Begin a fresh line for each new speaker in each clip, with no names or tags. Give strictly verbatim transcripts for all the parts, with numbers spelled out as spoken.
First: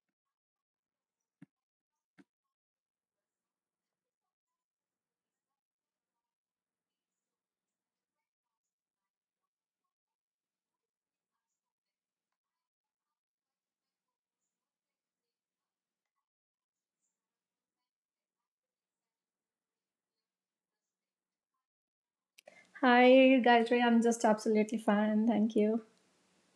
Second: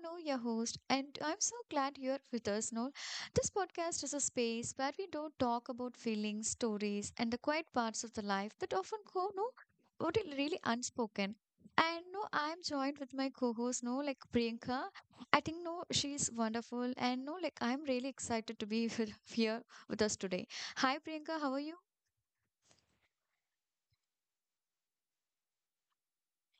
Dano, your host, and I'm so glad you're with us, Noel. This podcast is a space where we don't talk about feelings, stories, and the quiet parts of the life that often go no what is really unspoken. And no, I'm joined with my co-host, no, like Priyanka. I think no, she's wonderful, and no, like I'm really excited to be with, here with us today. Hi Priyanka, how are you?
Hi, Gayatri. I'm just absolutely fine. Thank you.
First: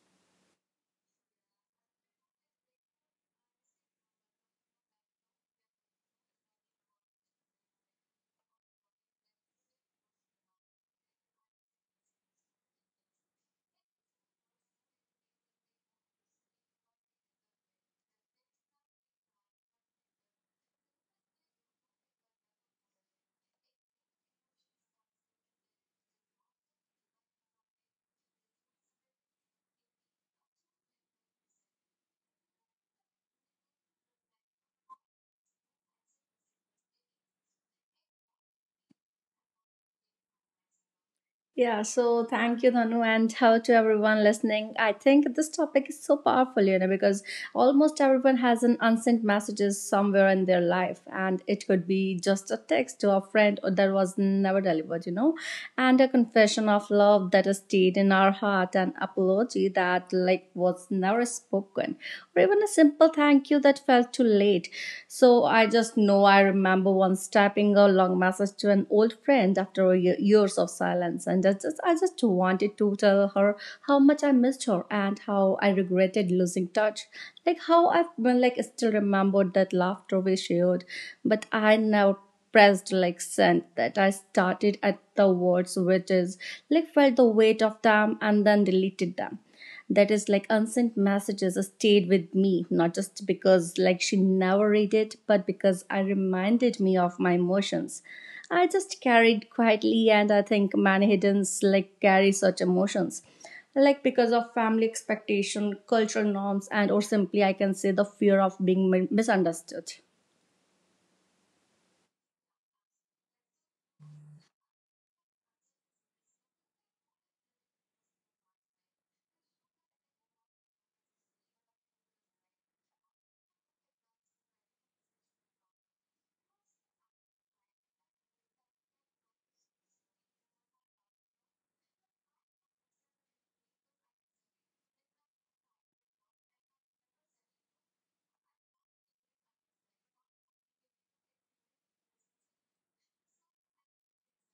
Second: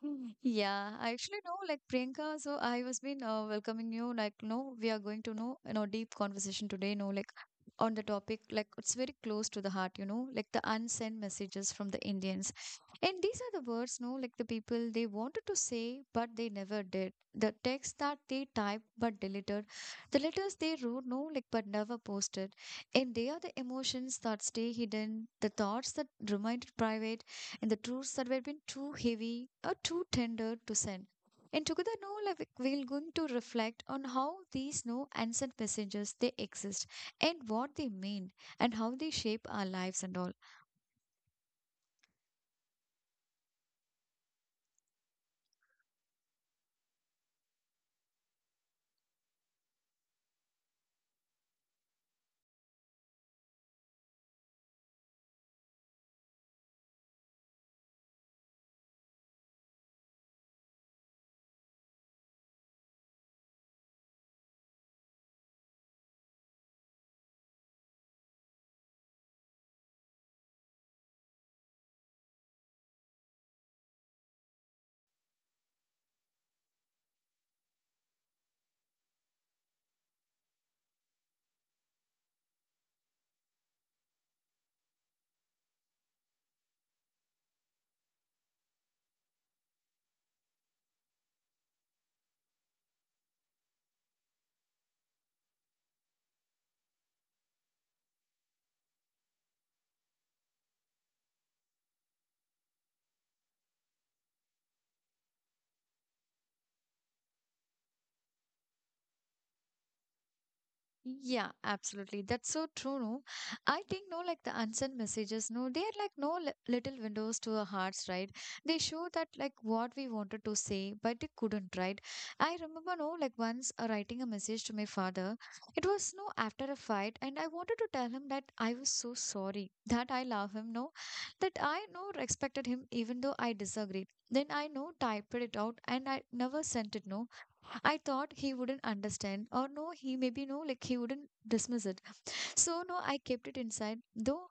Mm. Yeah, I actually know like Priyanka, so I was been uh, welcoming you like no, we are going to know you know deep conversation today, no, like on the topic like it's very close to the heart, you know, like the unsent messages from the Indians. And these are the words, no, like the people they wanted to say but they never did. The text that they typed but deleted, the letters they wrote, no, like but never posted. And they are the emotions that stay hidden, the thoughts that remained private and the truths that were been too heavy or too tender to send. And together now like, we're going to reflect on how these no answered messages they exist and what they mean and how they shape our lives and all.
Yeah, so thank you, Nanu, and hello to everyone listening. I think this topic is so powerful, you know, because almost everyone has an unsent messages somewhere in their life, and it could be just a text to a friend or that was never delivered, you know, and a confession of love that has stayed in our heart, and apology that like was never spoken, or even a simple thank you that felt too late. So I just know I remember once typing a long message to an old friend after ye- years of silence, and I just, I just wanted to tell her how much I missed her and how I regretted losing touch. Like how I have like still remembered that laughter we shared, but I never pressed like sent that I started at the words which is like felt the weight of them and then deleted them. That is like unsent messages stayed with me, not just because like she never read it, but because I reminded me of my emotions. I just carried quietly, and I think many hidden like carry such emotions like because of family expectation cultural norms and or simply I can say the fear of being mi- misunderstood.
Yeah, absolutely. That's so true, no? I think, no, like the unsent messages, no, they are like no li- little windows to our hearts, right? They show that like what we wanted to say, but they couldn't, right? I remember, no, like once uh, writing a message to my father. It was, no, after a fight, and I wanted to tell him that I was so sorry, that I love him, no, that I, no, respected him even though I disagreed. Then I, no, typed it out and I never sent it, no. I thought he wouldn't understand, or no, he maybe no, like he wouldn't dismiss it. So no, I kept it inside. Though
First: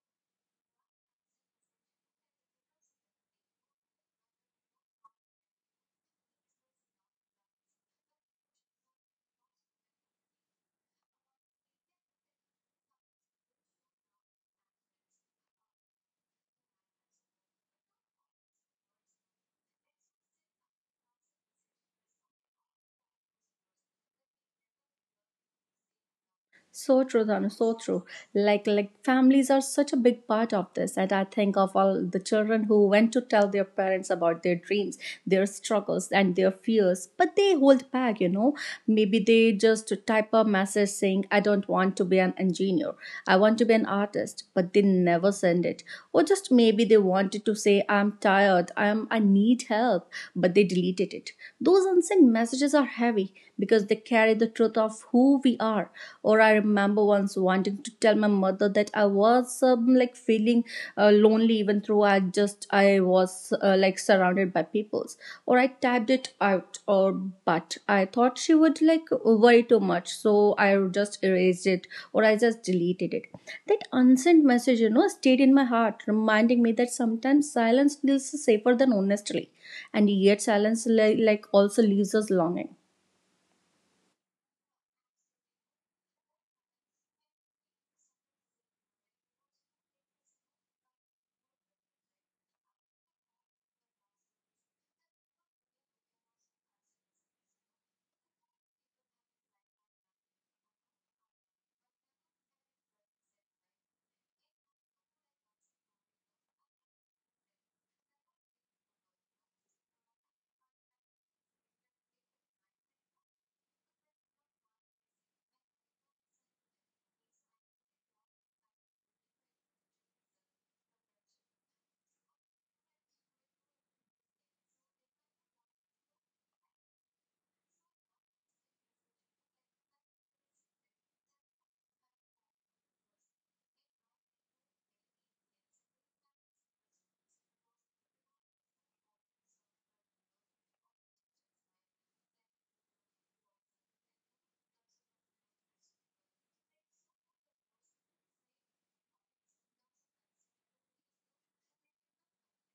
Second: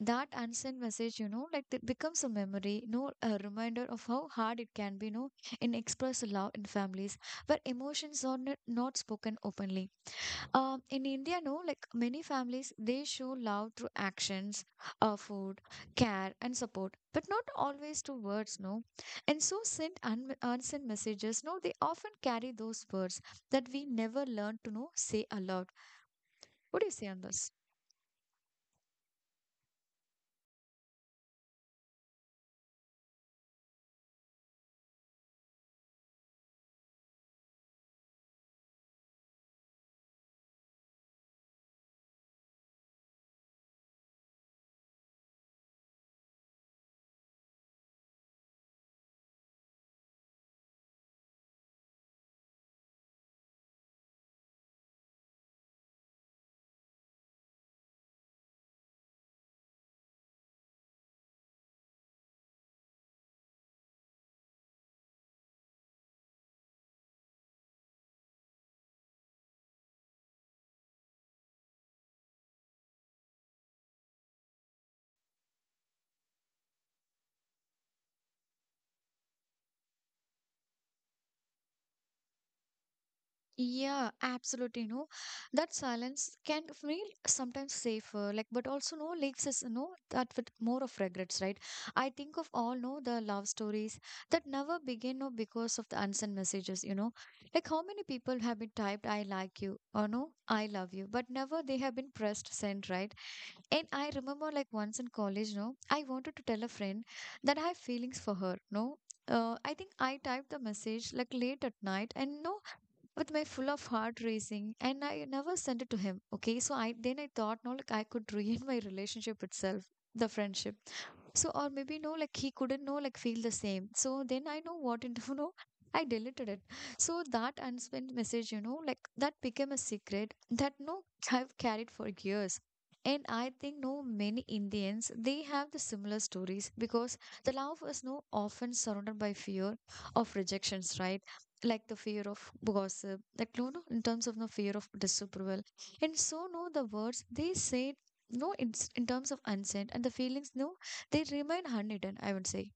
that unsent message, you know, like it becomes a memory, no, a reminder of how hard it can be, no, in express love in families where emotions are not, not spoken openly. Um, in India, no, like many families, they show love through actions, uh, food, care, and support, but not always through words, no. And so, sent un- unsent messages, no, they often carry those words that we never learn to know say aloud. What do you
So
say on
true, Tanu,
this?
so true. Like like families are such a big part of this, and I think of all the children who went to tell their parents about their dreams, their struggles, and their fears, but they hold back. You know, maybe they just type a message saying, "I don't want to be an engineer. I want to be an artist," but they never send it. Or just maybe they wanted to say, "I'm tired. I'm I need help," but they deleted it. Those unsent messages are heavy because they carry the truth of who we are. Or I remember once wanting to tell my mother that I was um, like feeling uh, lonely, even though I just I was uh, like surrounded by peoples. Or I typed it out, or but I thought she would like worry too much, so I just erased it or I just deleted it. That unsent message, you know, stayed in my heart, reminding me that sometimes silence feels safer than honesty, and yet silence like, like also leaves us longing.
Yeah, absolutely. You know, that silence can feel sometimes safer, like, but also no leaks us, no, that with more of regrets, right? I think of all, no, the love stories that never begin, no, because of the unsent messages, you know, like how many people have been typed, I like you, or no, I love you, but never they have been pressed send, right? And I remember, like, once in college, no, I wanted to tell a friend that I have feelings for her, no. Uh, I think I typed the message like late at night and no with my full of heart racing and I never sent it to him. Okay. So I then I thought no like I could ruin my relationship itself, the friendship. So, or maybe no, like he couldn't know, like feel the same. So then I know what to you know, I deleted it. So that unspent message, you know, like that became a secret that no, I've carried for years. And I think no, many Indians they have the similar stories because the love is no often surrounded by fear of rejections, right? Like the fear of gossip, like no, no, in terms of no fear of disapproval, and so no, the words they say no, it's in terms of unsent and the feelings no they remain unhidden, I would say.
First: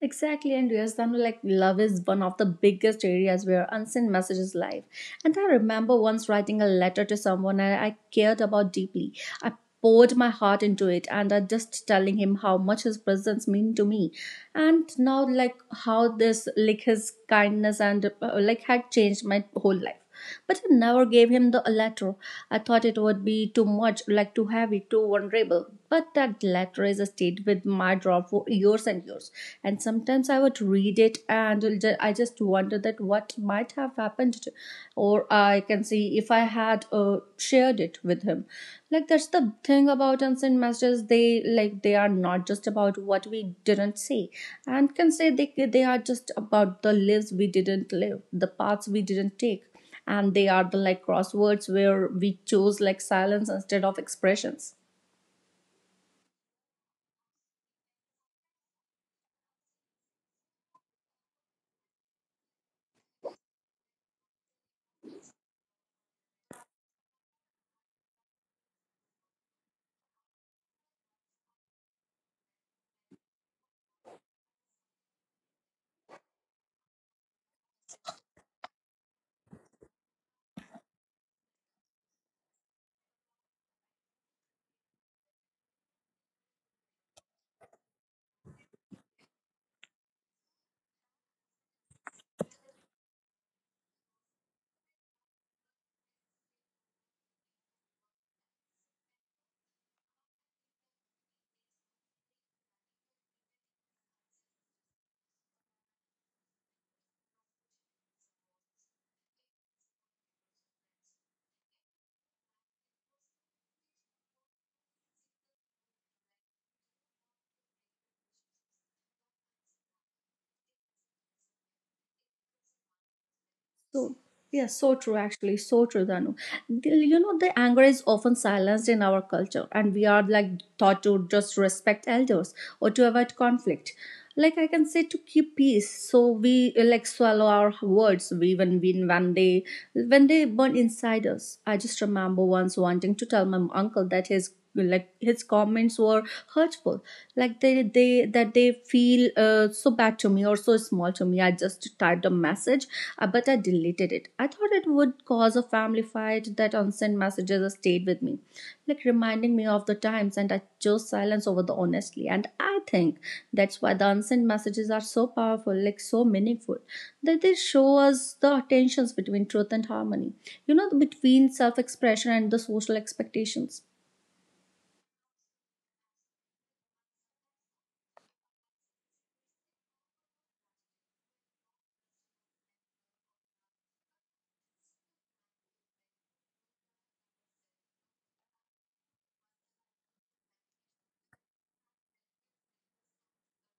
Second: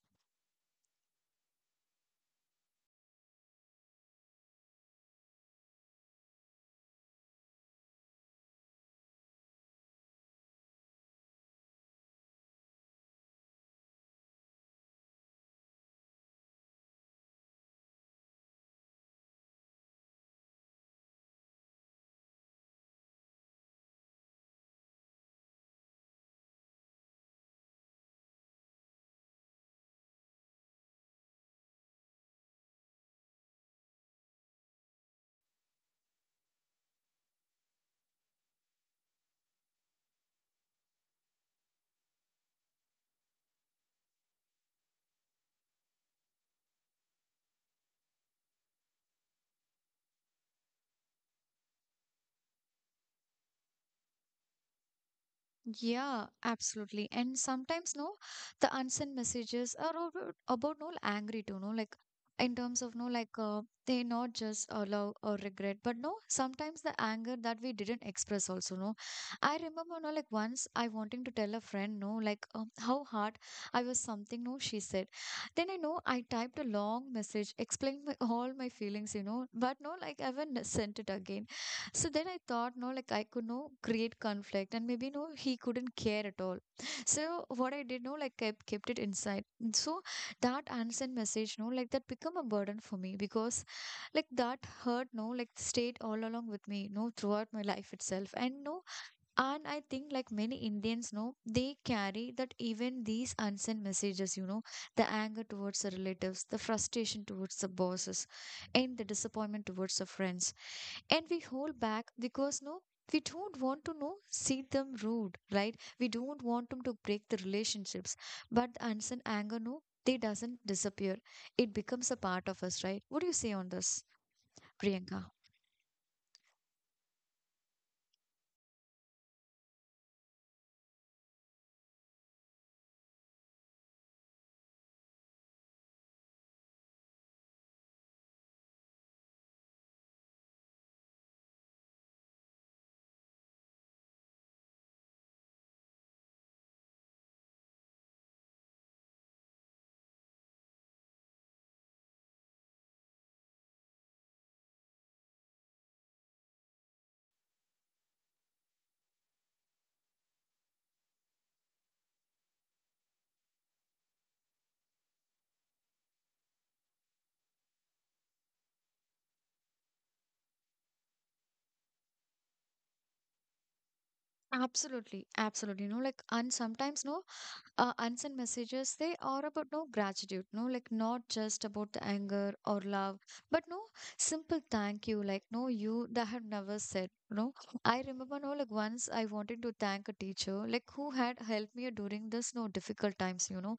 Exactly, and yes, then like love is one of the biggest areas where unsent messages live. And I remember once writing a letter to someone I, I cared about deeply. I poured my heart into it, and I just telling him how much his presence mean to me, and now like how this like his kindness and uh, like had changed my whole life. But I never gave him the letter. I thought it would be too much, like too heavy, too vulnerable. But that letter is stayed with my drawer for years and years. And sometimes I would read it and I just wonder that what might have happened to- or I can see if I had uh, shared it with him. Like that's the thing about unsent messages. They like they are not just about what we didn't say and can say they, they are just about the lives we didn't live, the paths we didn't take, and they are the like crosswords where we chose like silence instead of expressions.
Yeah, absolutely. And sometimes, no, the unsent messages are about, about no angry too, no, like in terms of no, like uh, they not just uh, love or regret, but no, sometimes the anger that we didn't express also, no. I remember, no, like once I wanting to tell a friend, no, like um, how hard I was something, no, she said. Then I know I typed a long message explaining my, all my feelings, you know, but no, like I haven't sent it again. So then I thought, no, like I could no create conflict and maybe no, he couldn't care at all. So what I did, no, like I kept it inside. And so that unsent message, no, like that become a burden for me because like that hurt, no, like stayed all along with me, no, throughout my life itself. And no, and I think like many Indians, no, they carry that even these unsent messages, you know, the anger towards the relatives, the frustration towards the bosses, and the disappointment towards the friends and we hold back because no we don't want to know see them rude, right? We don't want them to break the relationships, but the unseen anger no they doesn't disappear, it becomes a part of us, right? What do you say on this,
So, yeah, so true,
Priyanka?
actually. So true, Danu. The- You know, the anger is often silenced in our culture, and we are like taught to just respect elders or to avoid conflict. Like I can say to keep peace, so we uh, like swallow our words. We even when when they when they burn inside us. I just remember once wanting to tell my uncle that his like his comments were hurtful, like they they that they feel uh, so bad to me or so small to me. I just typed a message, uh, but I deleted it. I thought it would cause a family fight that unsent messages stayed with me, like reminding me of the times, and I chose silence over the honestly. And I think that's why the unsent messages are so powerful, like so meaningful, that they show us the tensions between truth and harmony, you know, between self expression and the social expectations.
Absolutely, absolutely. You know, like and sometimes no uh, unsent messages they are about no gratitude no like not just about the anger or love but no simple thank you like no you that have never said no. I remember no like once I wanted to thank a teacher like who had helped me during this no difficult times, you know,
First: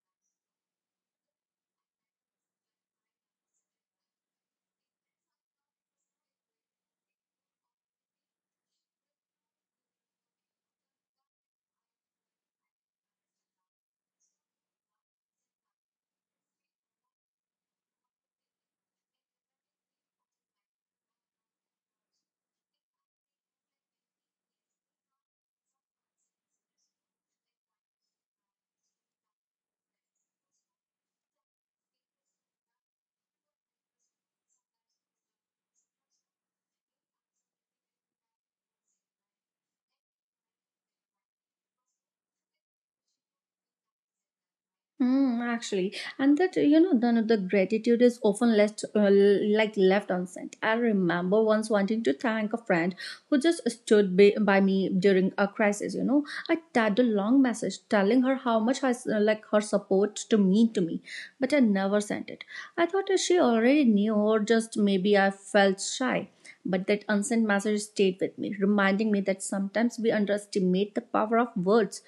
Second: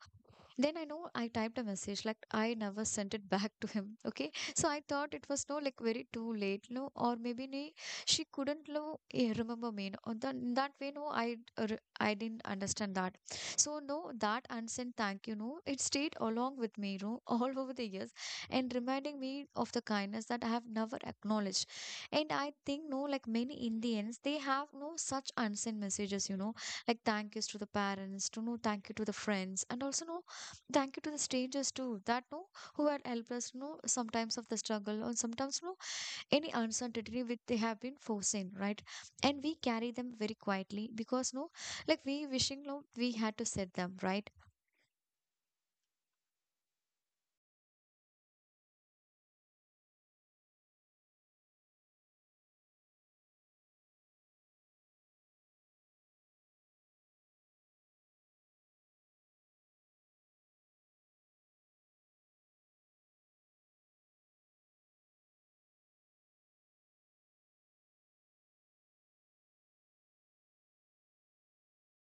then I know I typed a message, like I never sent it back to him. Okay. So I thought it was no like very too late, no, or maybe nee, she couldn't no, eh, remember me. No, or that, that way, no, I uh, re- I didn't understand that. So no, that unsent thank you, no, it stayed along with me, no, all over the years, and reminding me of the kindness that I have never acknowledged. And I think no, like many Indians, they have no such unsent messages, you know, like thank yous to the parents, to no thank you to the friends, and also no thank you to the strangers too that no who had helped us know sometimes of the struggle or sometimes no any uncertainty which they have been forced in, right? And we carry them very quietly because no like we wishing no we had to set them right.
Mm, actually, and that you know, the, the gratitude is often left uh, l- like left unsent. I remember once wanting to thank a friend who just stood by, by me during a crisis. You know, I typed a long message telling her how much I s- uh, like her support to mean to me, but I never sent it. I thought that she already knew, or just maybe I felt shy. But that unsent message stayed with me, reminding me that sometimes we underestimate the power of words.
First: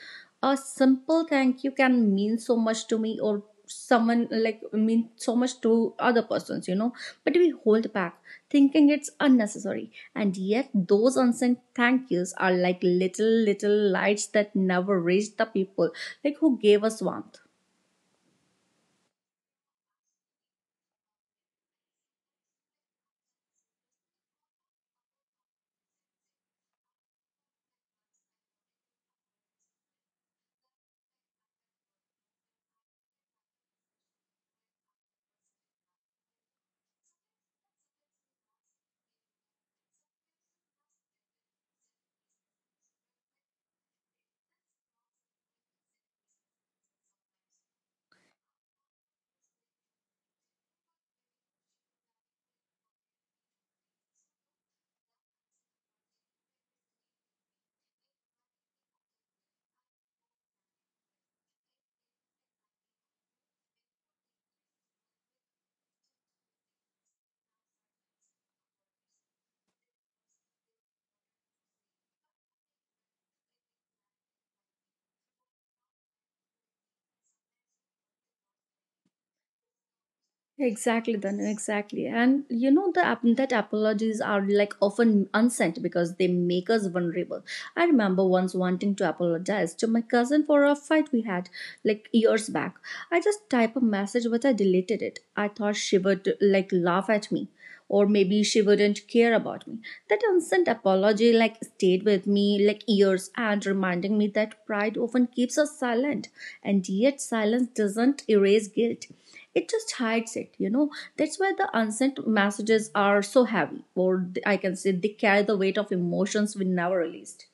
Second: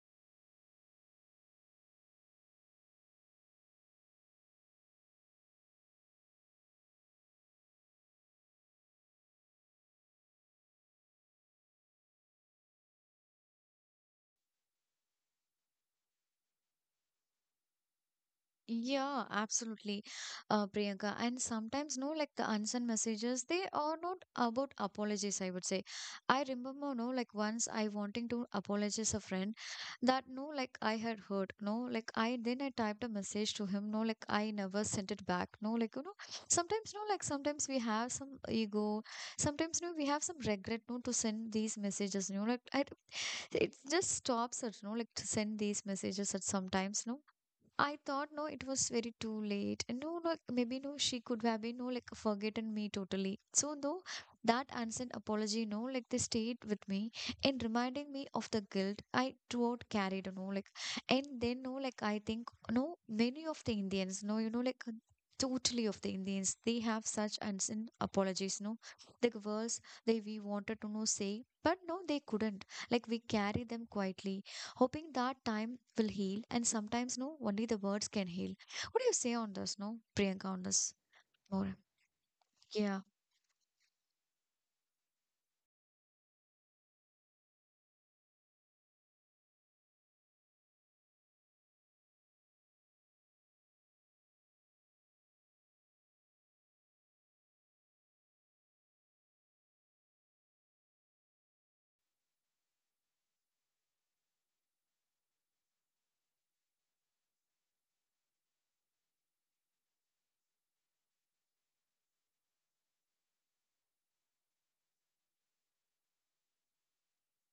A simple thank you can mean so much to me or someone like mean so much to other persons, you know, but we hold back thinking it's unnecessary, and yet those unsent thank yous are like little little lights that never reach the people like who gave us warmth.
Yeah, absolutely, uh, Priyanka. And sometimes, no, like the unsent messages, they are not about apologies, I would say. I remember, no, like once I wanting to apologize a friend that, no, like I had hurt, no, like I then I typed a message to him, no, like I never sent it back, no, like, you know, sometimes, no, like sometimes we have some ego, sometimes, no, we have some regret, no, to send these messages, you know, like I, it just stops us, no, like to send these messages at sometimes, no. I thought no, it was very too late. And no, no, maybe no, she could have been no, like forgotten me totally. So though that unsent apology, no, like they stayed with me and reminding me of the guilt I throughout carried, no, like, and then no, like I think no, many of the Indians, no, you know, like totally of the Indians, they have such unsent apologies, no, the words they we wanted to no say, but no, they couldn't. Like we carry them quietly hoping that time will heal, and sometimes no, only the words can heal. What do you say on this, no, Priyanka, on this
Exactly, then
more?
exactly, and you know
Yeah.
the ap- that apologies are like often unsent because they make us vulnerable. I remember once wanting to apologize to my cousin for a fight we had like years back. I just typed a message, but I deleted it. I thought she would like laugh at me, or maybe she wouldn't care about me. That unsent apology like stayed with me like years and reminding me that pride often keeps us silent, and yet silence doesn't erase guilt, it just hides it. You know, that's why the unsent messages are so heavy, or th- I can say they carry the weight of emotions we never released.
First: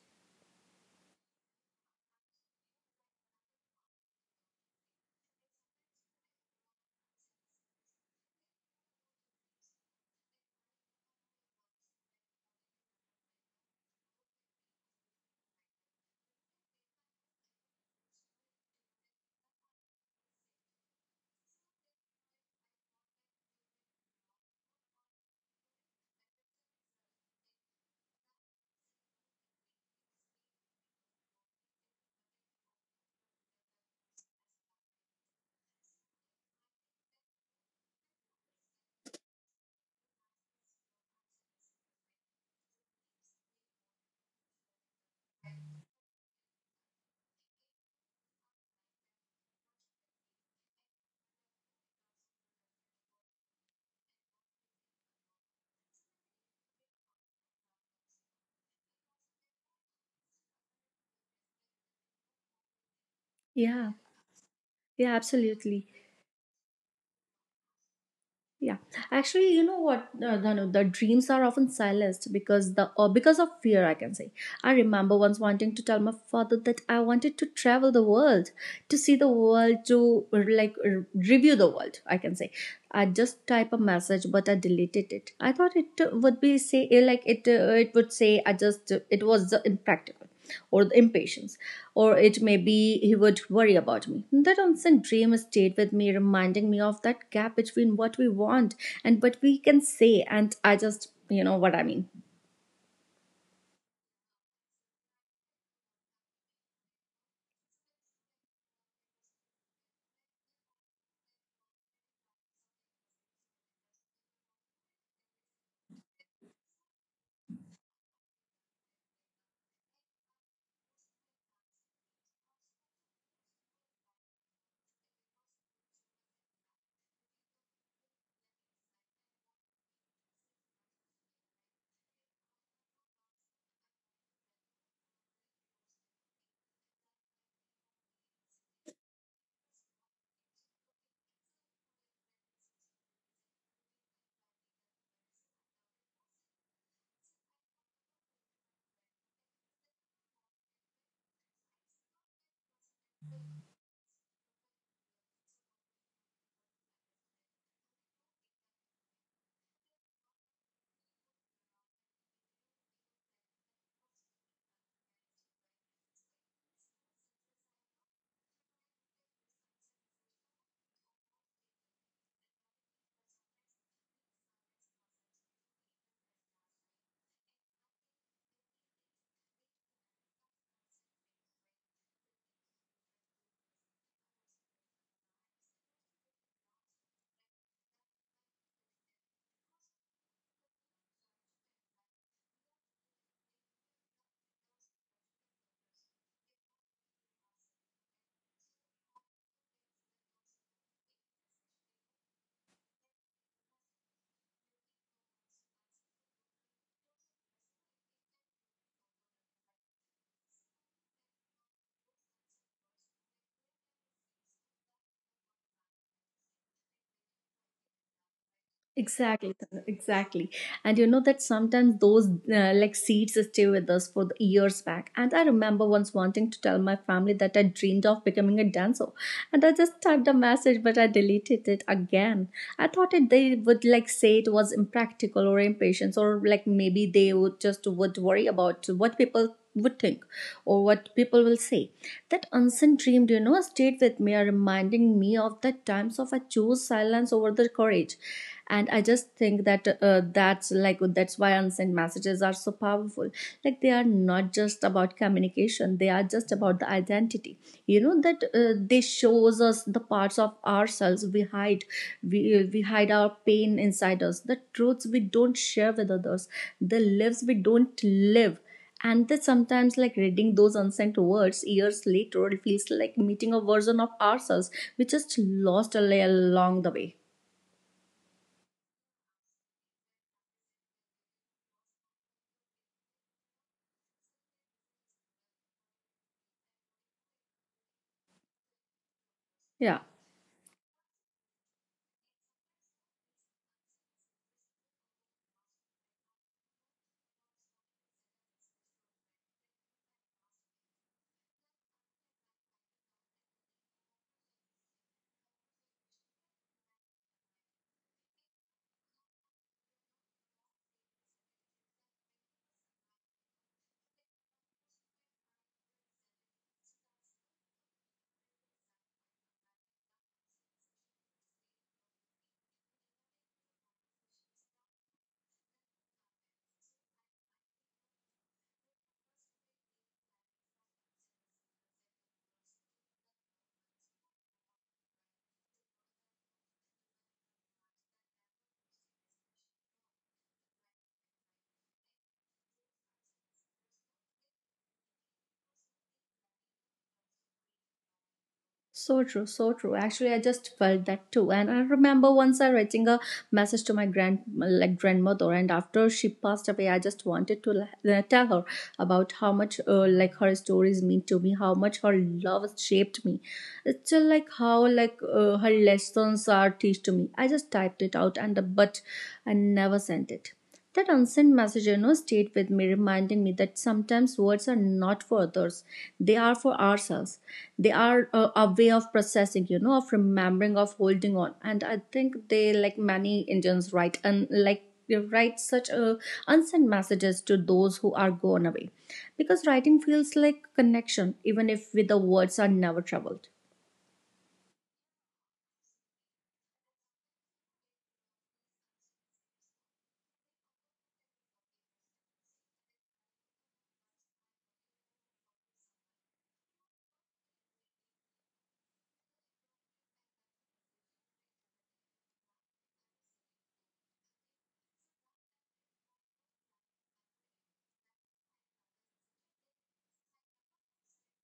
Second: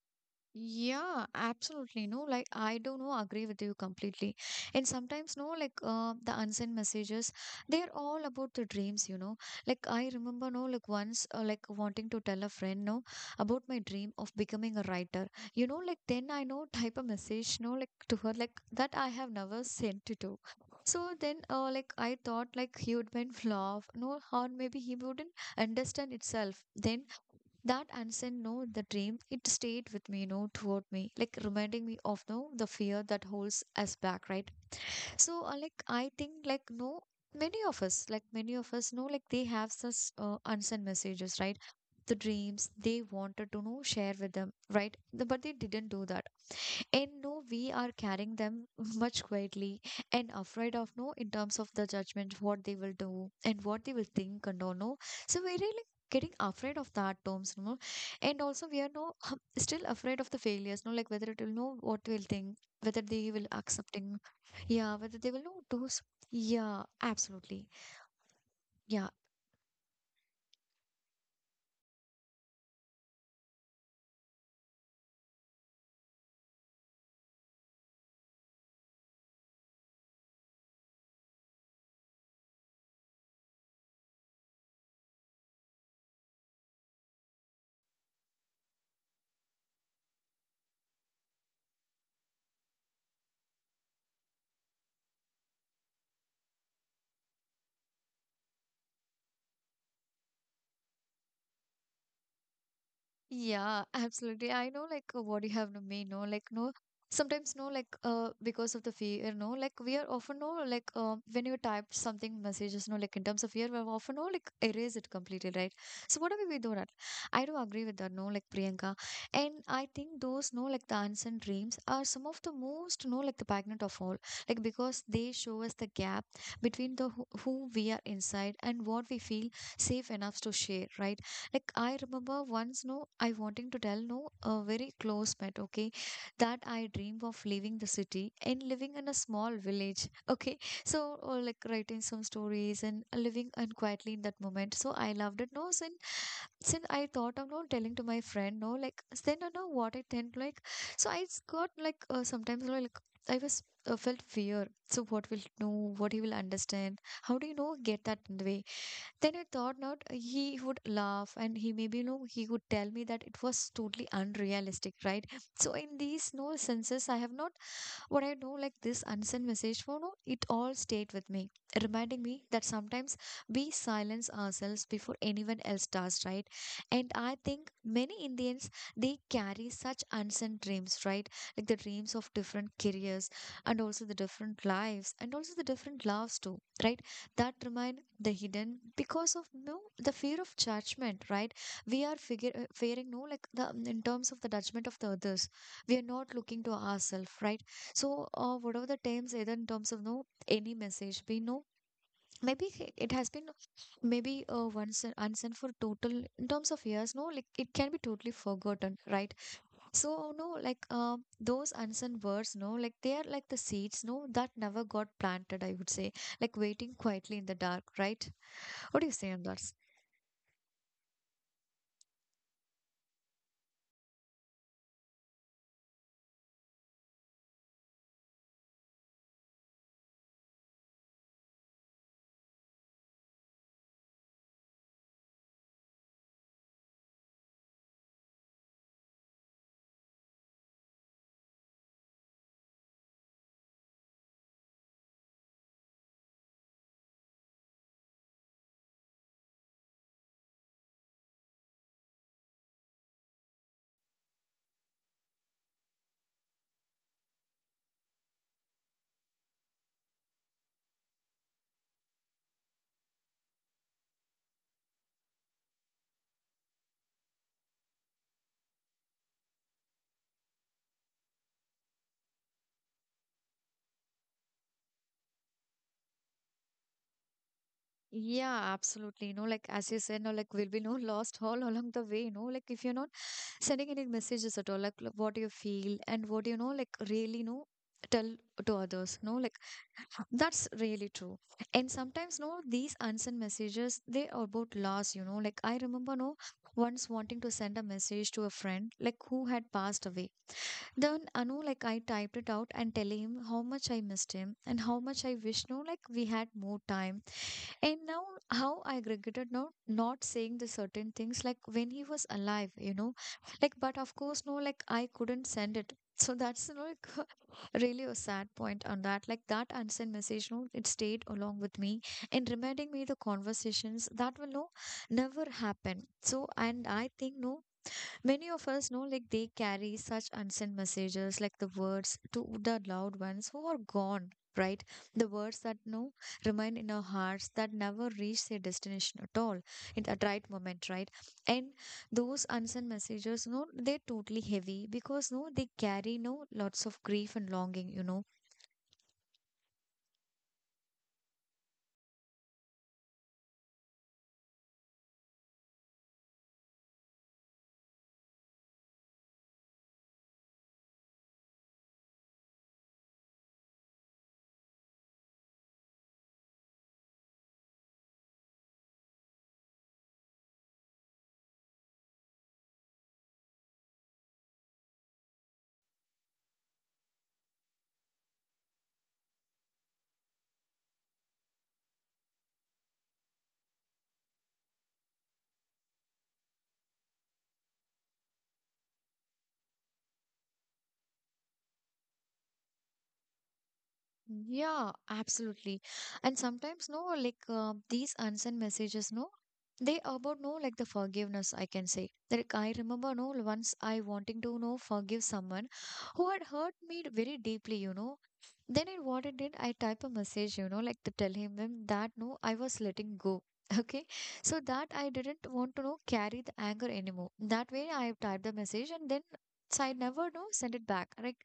Yeah, absolutely. No, like I do not agree with you completely. And sometimes, no, like uh, the unsent messages, they are all about the dreams, you know. Like I remember, no, like once, uh, like wanting to tell a friend, no, about my dream of becoming a writer. You know, like then I know type a message, no, like to her, like that I have never sent it to. So then, uh, like I thought, like he would been laugh, no, or maybe he wouldn't understand itself. Then that unseen no, the dream, it stayed with me, you know, toward me, like reminding me of no the fear that holds us back, right? So, uh, like I think, like no, many of us, like many of us know, like they have such uh, unsent messages, right? The dreams they wanted to know share with them, right? The- but they didn't do that, and no, we are carrying them much quietly, and afraid of, no, in terms of the judgment what they will do and what they will think and all no. So we're really getting afraid of that terms, no. And also we are no still afraid of the failures, no, like whether it will know what will think, whether they will
Yeah,
accepting. Yeah,
yeah,
whether they will know
absolutely.
those. Yeah, absolutely.
Yeah,
Yeah.
actually, you know what, uh, Dhanu, the dreams are often silenced because the or because of fear. I can say. I remember once wanting to tell my father that I wanted to travel the world, to see the world, to uh, like r- review the world. I can say. I just type a message, but I deleted it. I thought it uh, would be say uh, like it uh, it would say I just uh, it was uh, impractical or the impatience, or it may be he would worry about me. That constant dream stayed with me, reminding me of that gap between what we want and what we can say, and I just, you know what I mean.
Yeah, Absolutely. I know like uh, what you have to me, no, like no, sometimes, no, like uh because of the fear, no, like we are often no like um when you type something messages, no, like in terms of fear, we're often no like erase it completely, right? So what do we do that? I do agree with that, no, like Priyanka. And I think those no like the unseen dreams are some of the most no like the pregnant of all. Like because they show us the gap between the who, who we are inside and what we feel safe enough to share, right? Like I remember once, no, I wanting to tell no a very close pet, okay, that I dream of leaving the city and living in a small village, okay. So or like writing some stories and living and quietly in that moment. So I loved it, no. Since since I thought of no telling to my friend, no, like then I know what I tend like. So I s- got like uh, sometimes you know, like I was uh, felt fear. So what will know? What he will understand? How do you know get that in the way? Then I thought not, uh, he would laugh and he maybe, you know, he would tell me that it was totally unrealistic, right? So in these no senses, I have not what I know, like this unsent message phone, oh, it all stayed with me, reminding me that sometimes we silence ourselves before anyone else does, right? And I think many Indians they carry such unsent dreams, right? Like the dreams of different careers and also the different lives and also the different loves too, right? That remain the hidden because of no the fear of judgment, right? We are figure uh, fearing no like the in terms of the judgment of the others, we are not looking to ourselves, right? So, uh, whatever the terms either in terms of no any message we know, maybe h- it has been maybe uh, once and unsent for total in terms of years, no, like it can be totally forgotten, right? So no like uh, those unsent words no like they are like the seeds no that never got planted, I would say, like waiting quietly in the dark, right? What do you say on
Exactly,
that?
Tanu, exactly. And you know that sometimes those uh, like seeds stay with us for the years back. And I remember once wanting to tell my family that I dreamed of becoming a dancer. And I just typed a message, but I deleted it again. I thought it they would like say it was impractical or impatience, or like maybe they would just would worry about what people would think or what people will say. That unseen dream, do you know, stayed with me, reminding me of the times of I chose silence over the courage. And I just think that uh, that's like that's why unsent messages are so powerful. Like they are not just about communication; they are just about the identity. You know that uh, they shows us the parts of ourselves we hide. We we hide our pain inside us, the truths we don't share with others, the lives we don't live, and that sometimes, like reading those unsent words years later, it feels like meeting a version of ourselves we just lost al- along the way.
Yeah, absolutely. You know, like as you said, no, like will be no lost all along the way, you know, like if you're not sending any messages at all, like l- what you feel and what you know, like really know, tell to others, no, like
Yeah.
that's really true. And sometimes, no, these unsent messages, they are about loss, you know, like I remember, no, once wanting to send a message to a friend, like who had passed away. Then, I know, like I typed it out and telling him how much I missed him and how much I wish, no, like we had more time and now, how I regretted not not saying the certain things like when he was alive, you know, like but of course, no, like I couldn't send it. So that's you know, like really a sad point on that. Like that unsent message, no, it stayed along with me and reminding me the conversations that will no never happen. So and I think no, many of us know, like, they carry such unsent messages, like the words to the loved ones who are gone, right? The words that no remain in our hearts that never reach their destination at all in that right moment, right? And those unsent messages, no, they're totally heavy because no, they carry no lots of grief and longing, you know.
So true, so true. Actually, I just felt that too. And I remember once I writing a message to my grand like grandmother, and after she passed away, I just wanted to l- uh, tell her about how much uh, like her stories mean to me, how much her love shaped me. It's just like how like uh, her lessons are teach to me. I just typed it out and but I never sent it. That unsent message, you know, stayed with me, reminding me that sometimes words are not for others. They are for ourselves. They are a, a way of processing, you know, of remembering, of holding on. And I think they, like many Indians, write and like they write such uh, unsent messages to those who are gone away, because writing feels like connection even if with the words are never traveled.
Yeah, absolutely. And sometimes, no, like uh, these unsent messages, no, they about no, like the forgiveness, I can say. Like I remember, no, once I wanting to know forgive someone who had hurt me very deeply, you know. Then I what I did, I type a message, you know, like to tell him him that no, I was letting go. Okay, so that I didn't want to know carry the anger anymore. That way, I typed the message and then. So I never know send it back, right?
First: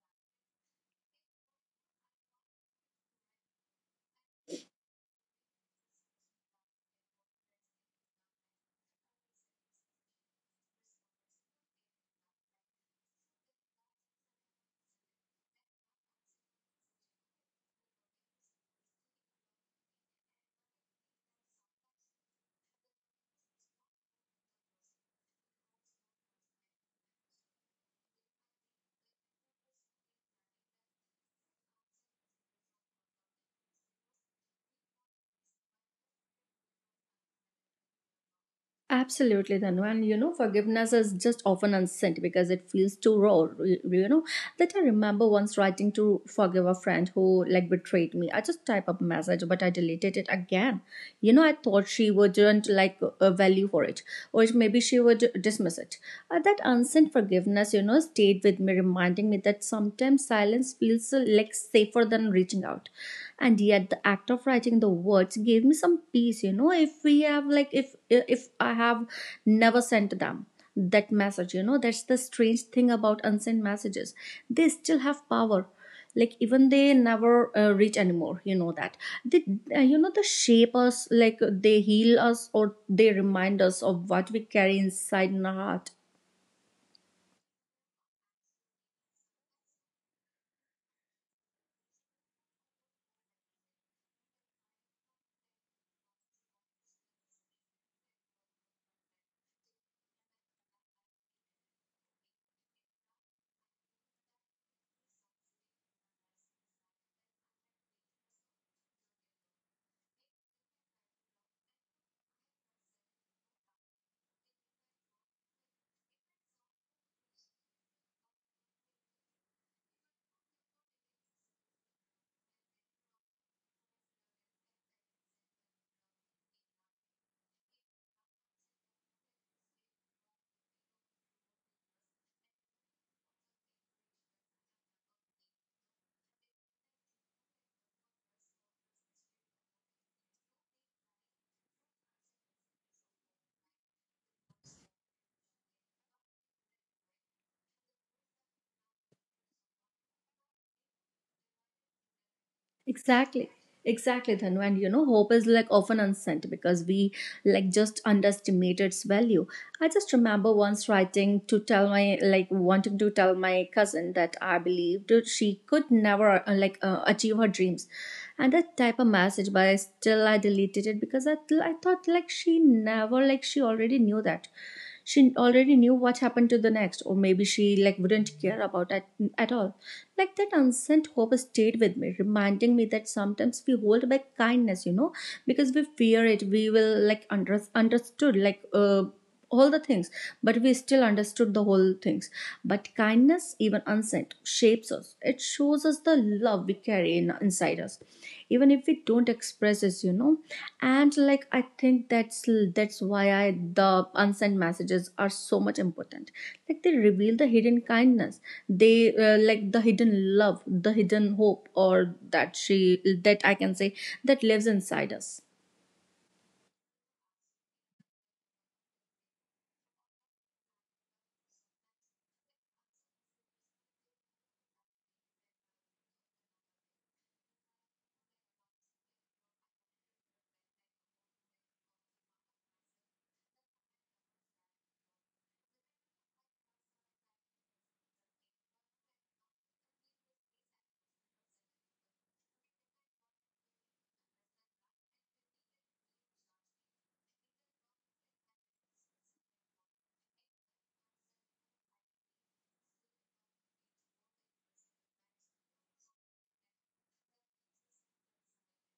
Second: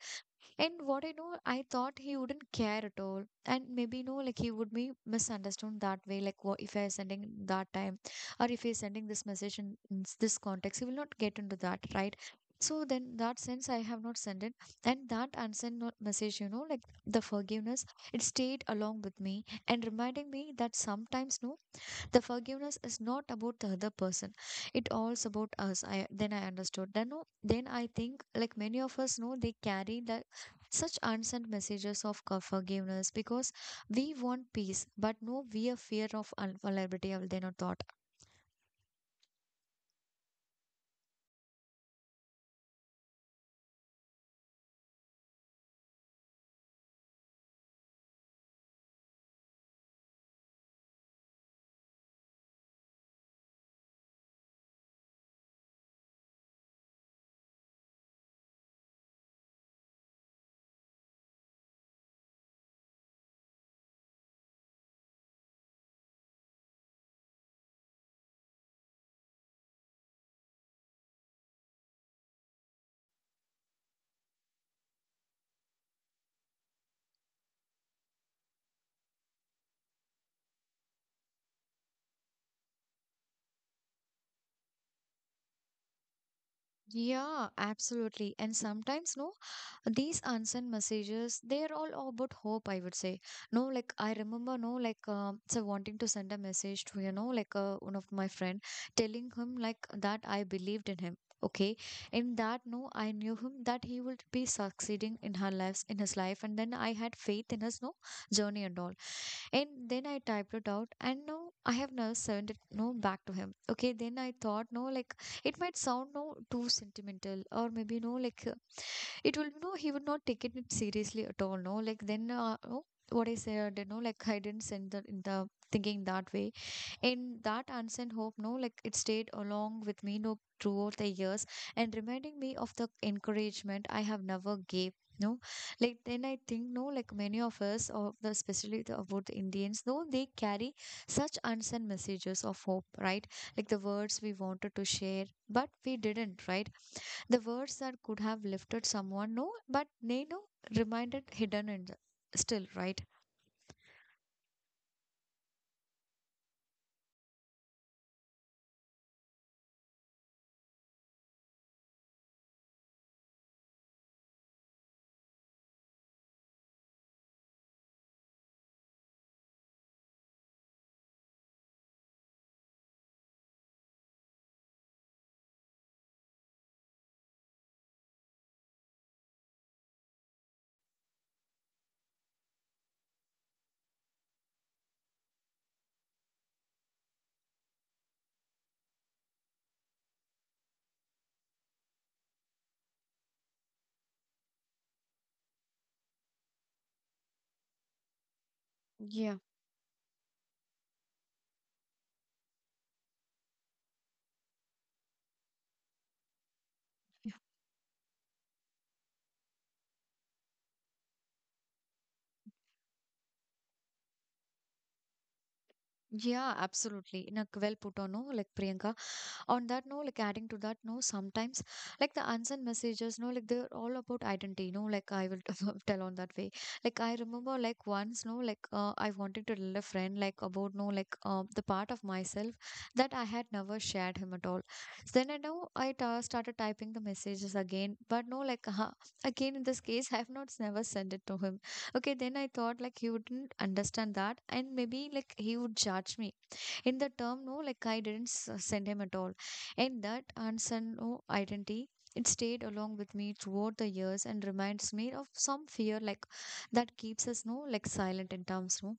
And what I know, I thought he wouldn't care at all. And maybe, you know, like he would be misunderstood that way. Like, what if I sending that time or if he's sending this message in, in s- this context, he will not get into that, right? So then that sense I have not sent it. And that unsent no- message, you know, like the forgiveness, it stayed along with me and reminding me that sometimes, no, the forgiveness is not about the other person. It all's about us. I then I understood. Then no, then I think like many of us know they carry the such unsent messages of co- forgiveness because we want peace, but no, we are fear of unavailability of then a thought.
Absolutely, Then, and you know, forgiveness is just often unsent because it feels too raw. You you know, that I remember once writing to forgive a friend who like betrayed me. I just type up message, but I deleted it again. You know, I thought she wouldn't like uh, value for it, or maybe she would dismiss it. Uh, that unsent forgiveness, you know, stayed with me, reminding me that sometimes silence feels uh, like safer than reaching out, and yet the act of writing the words gave me some peace. You know, if we have like if if i have never sent them that message, you know, that's the strange thing about unsent messages. They still have power, like even they never uh, reach anymore, you know that. They uh, you know, they shape us, like they heal us, or they remind us of what we carry inside in our heart.
Yeah, absolutely. And sometimes, no, these unsent messages, they're all about hope, I would say. No, like I remember, no, like um, so wanting to send a message to, you know, like uh, one of my friend, telling him like that I believed in him. Okay, in that, no, I knew him that he would be succeeding in her lives, in his life, and then I had faith in his no journey and all. And then I typed it out, and no, I have never sent it no back to him. Okay, then I thought no, like it might sound no too sentimental, or maybe no, like uh, it will no, he would not take it seriously at all. No, like then uh, no, what I said, you know, like I didn't send the in the thinking that way in that unsent hope, no, like it stayed along with me no throughout the years and reminding me of the encouragement I have never gave, no, like then I think no like many of us or the especially the, about the Indians no they carry such unsent messages of hope, right? Like the words we wanted to share but we didn't, right? The words that could have lifted someone, no, but they no reminded hidden and still, right?
Exactly. Exactly, Thanu. And you know, hope is like often unsent because we like just underestimate its value. I just remember once writing to tell my, like wanting to tell my cousin that I believed she could never uh, like uh, achieve her dreams, and that type of message. But I still I deleted it because I I thought like she never, like she already knew that, she already knew what happened to the next, or maybe she like wouldn't care about it at all. Like that unsent hope stayed with me, reminding me that sometimes we hold back kindness, you know, because we fear it. We will like under, understood, like uh, all the things, but we still understood the whole things. But kindness, even unsent, shapes us. It shows us the love we carry in, inside us, even if we don't
Yeah.
express it, you know. And like I think that's that's why I, the unsent messages are so much important. Like they reveal the hidden kindness, they uh, like the hidden love, the hidden hope, or that she, that I can say, that lives inside us.
Yeah, absolutely. Nak well put on, no? Like Priyanka. On that no like adding to that no sometimes like the unsent messages no like they're all about identity no like I will tell on that way. Like I remember like once no like uh, I wanted to tell a friend like about no like uh, the part of myself that I had never shared him at all. Then I know i ta- started typing the messages again but no like uh, again in this case I have not s- never sent it to him. Okay, then I thought like he wouldn't understand that and maybe like he would judge me in the term no like I didn't s- uh, send him at all. And that answer no identity, it stayed along with me throughout the years and reminds me of some fear like that keeps us no like silent in terms, no.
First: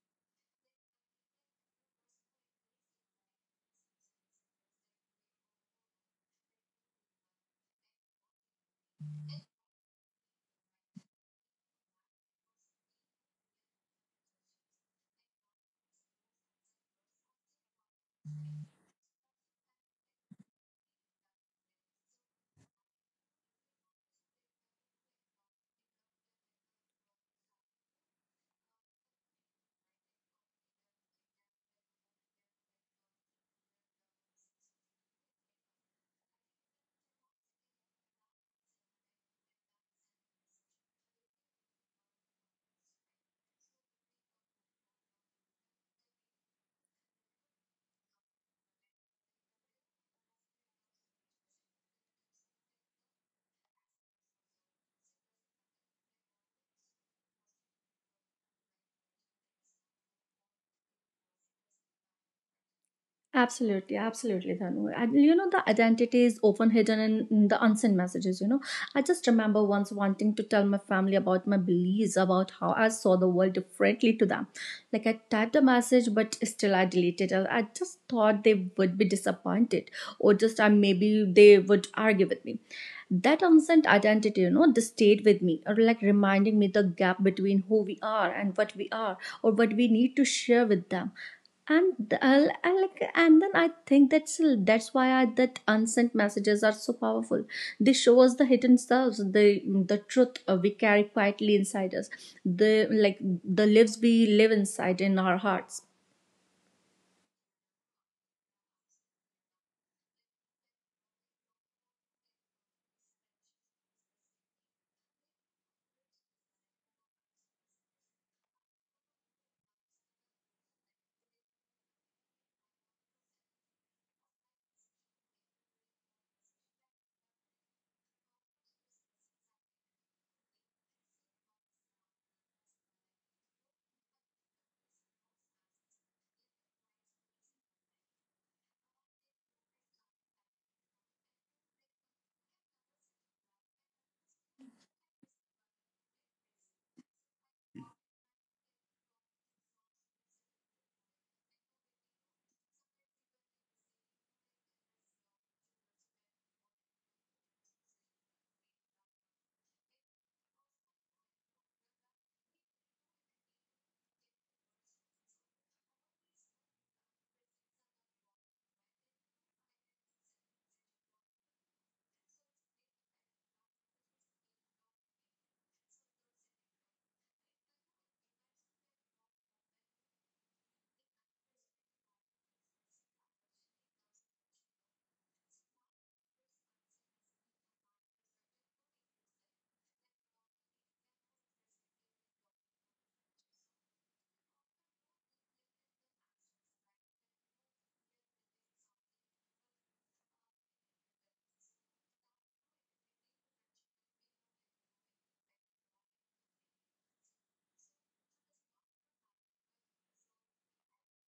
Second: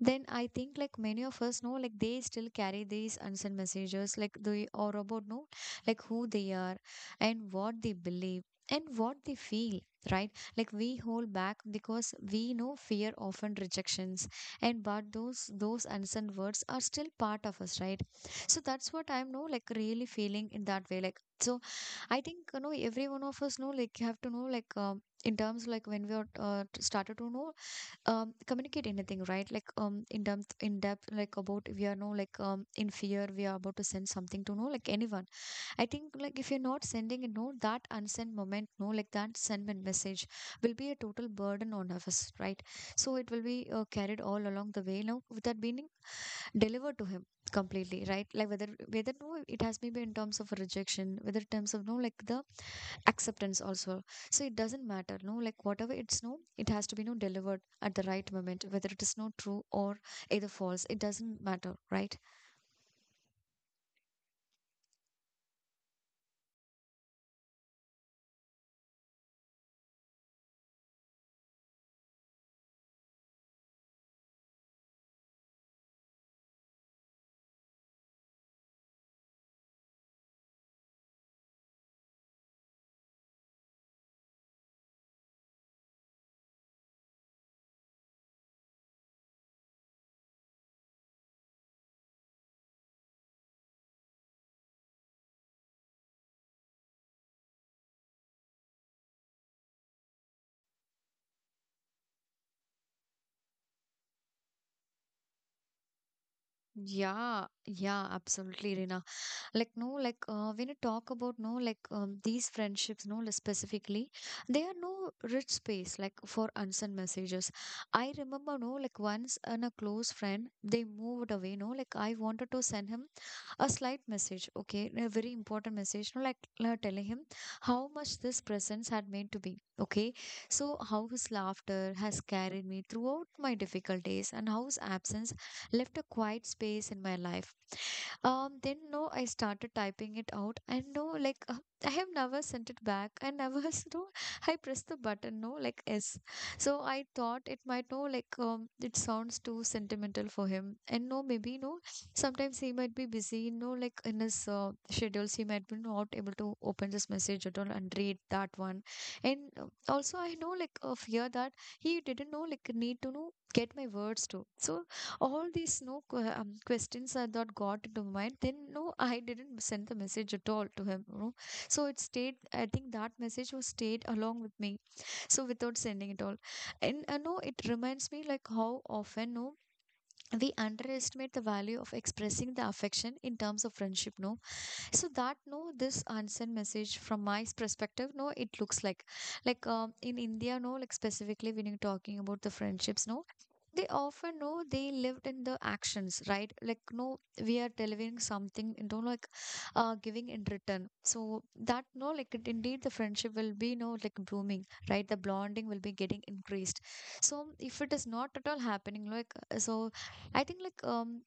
Then I think like many of us know like they still carry these unsent messages like they are about no like who they are and what they believe and what they feel, right? Like we hold back because we know fear often rejections. And but those those unsent words are still part of us, right? So that's what I'm no like really feeling in that way like so. I think you know every one of us know like have to know like um, in terms like when we are uh, t- started to know um communicate anything, right? Like um in depth in depth like about we are no like um in fear we are about to send something to know like anyone. I think like if you're not sending you know that unsent moment no like that send men- message will be a total burden on us, right? So it will be uh, carried all along the way now with that being delivered to him completely, right? Like whether whether no it has maybe in terms of a rejection whether in terms of no like the acceptance also. So it doesn't matter no like whatever it's no it has to be no delivered at the right moment whether it is no true or either false, it doesn't matter, right?
Absolutely, absolutely, Dhanu. And you know, the identity is often hidden in, in the unsent messages. You know, I just remember once wanting to tell my family about my beliefs, about how I saw the world differently to them. Like, I typed a message, but still I deleted it. I just thought they would be disappointed, or just uh, maybe they would argue with me. That unsent identity, you know, this stayed with me, or like reminding me the gap between who we are and what we are, or what we need to share with them. And th- I'll, I like, and then I think that's that's why I, that unsent messages are so powerful. They show us the hidden selves, the the truth uh, we carry quietly inside us, the like the lives we live inside in our hearts.
Yeah. Yeah, absolutely, Rina. Like no like uh, when you talk about no like um, these friendships no like, specifically they are no rich space like for unsent messages. I remember no like once and a close friend they moved away no like I wanted to send him a slight message, okay, a very important message, you know, like uh, telling him how much this presence had meant to be, okay. So how his laughter has carried me throughout my difficult days and how his absence left a quiet space in my life. Um, then no, I started typing it out, and no, like uh, I have never sent it back. I never, you know, I pressed the button, no, like S. So I thought it might, no, like um, it sounds too sentimental for him, and no, maybe no. Sometimes he might be busy, no, like in his uh, schedules, he might be not able to open this message at all and read that one. And uh, also, I know like a fear that he didn't know like need to know get my words too. So all these no que- um, questions I thought got into my mind. Then no, I didn't send the message at all to him. You know? So it stayed. I think that message was stayed along with me. So without sending it all, and uh, no, it reminds me like how often no we underestimate the value of expressing the affection in terms of friendship. No, so that no this unsent message from my s- perspective no it looks like like um, in India no like specifically when you're talking about the friendships no they often know they lived in the actions, right? Like no we are delivering something and don't like uh giving in return, so that no like it, indeed the friendship will be no like blooming, right? The bonding will be getting increased. So if it is not at all happening like uh, so I think like um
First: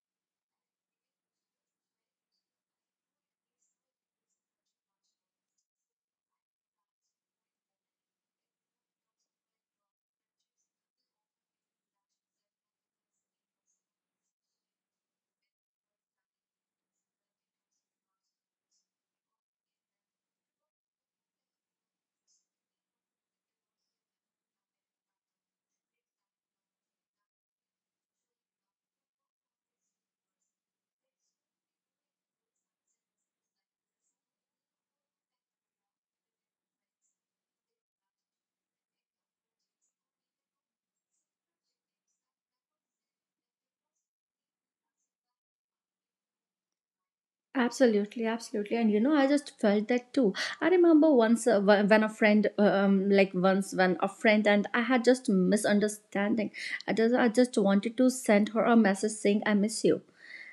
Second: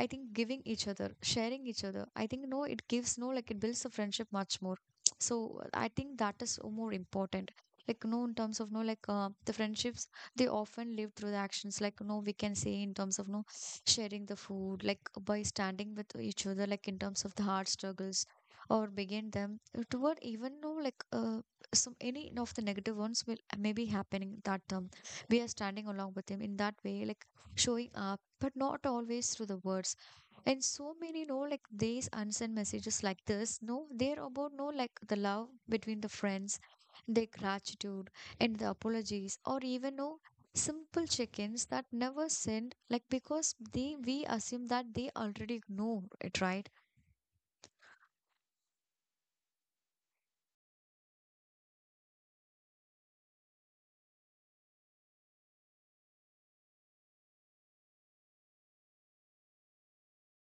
I think giving each other, sharing each other, I think no, it gives no, like it builds the friendship much more. So I think that is so more important. Like no, in terms of no, like uh, the friendships, they often live through the actions. Like no, we can say in terms of no, sharing the food, like by standing with each other, like in terms of the hard struggles, or begin them toward even no, like uh, some any of the negative ones will may be happening that um, we are standing along with them in that way, like showing our, but not always through the words. And so many know like these unsent messages like this no they're about no like the love between the friends, their gratitude, and the apologies, or even no simple check-ins that never send like because they we assume that they already know it, right?
Absolutely, absolutely, and you know, I just felt that too. I remember once uh, wh- when a friend, um, like once when a friend and I had just misunderstanding. I just, I just wanted to send her a message saying I miss you,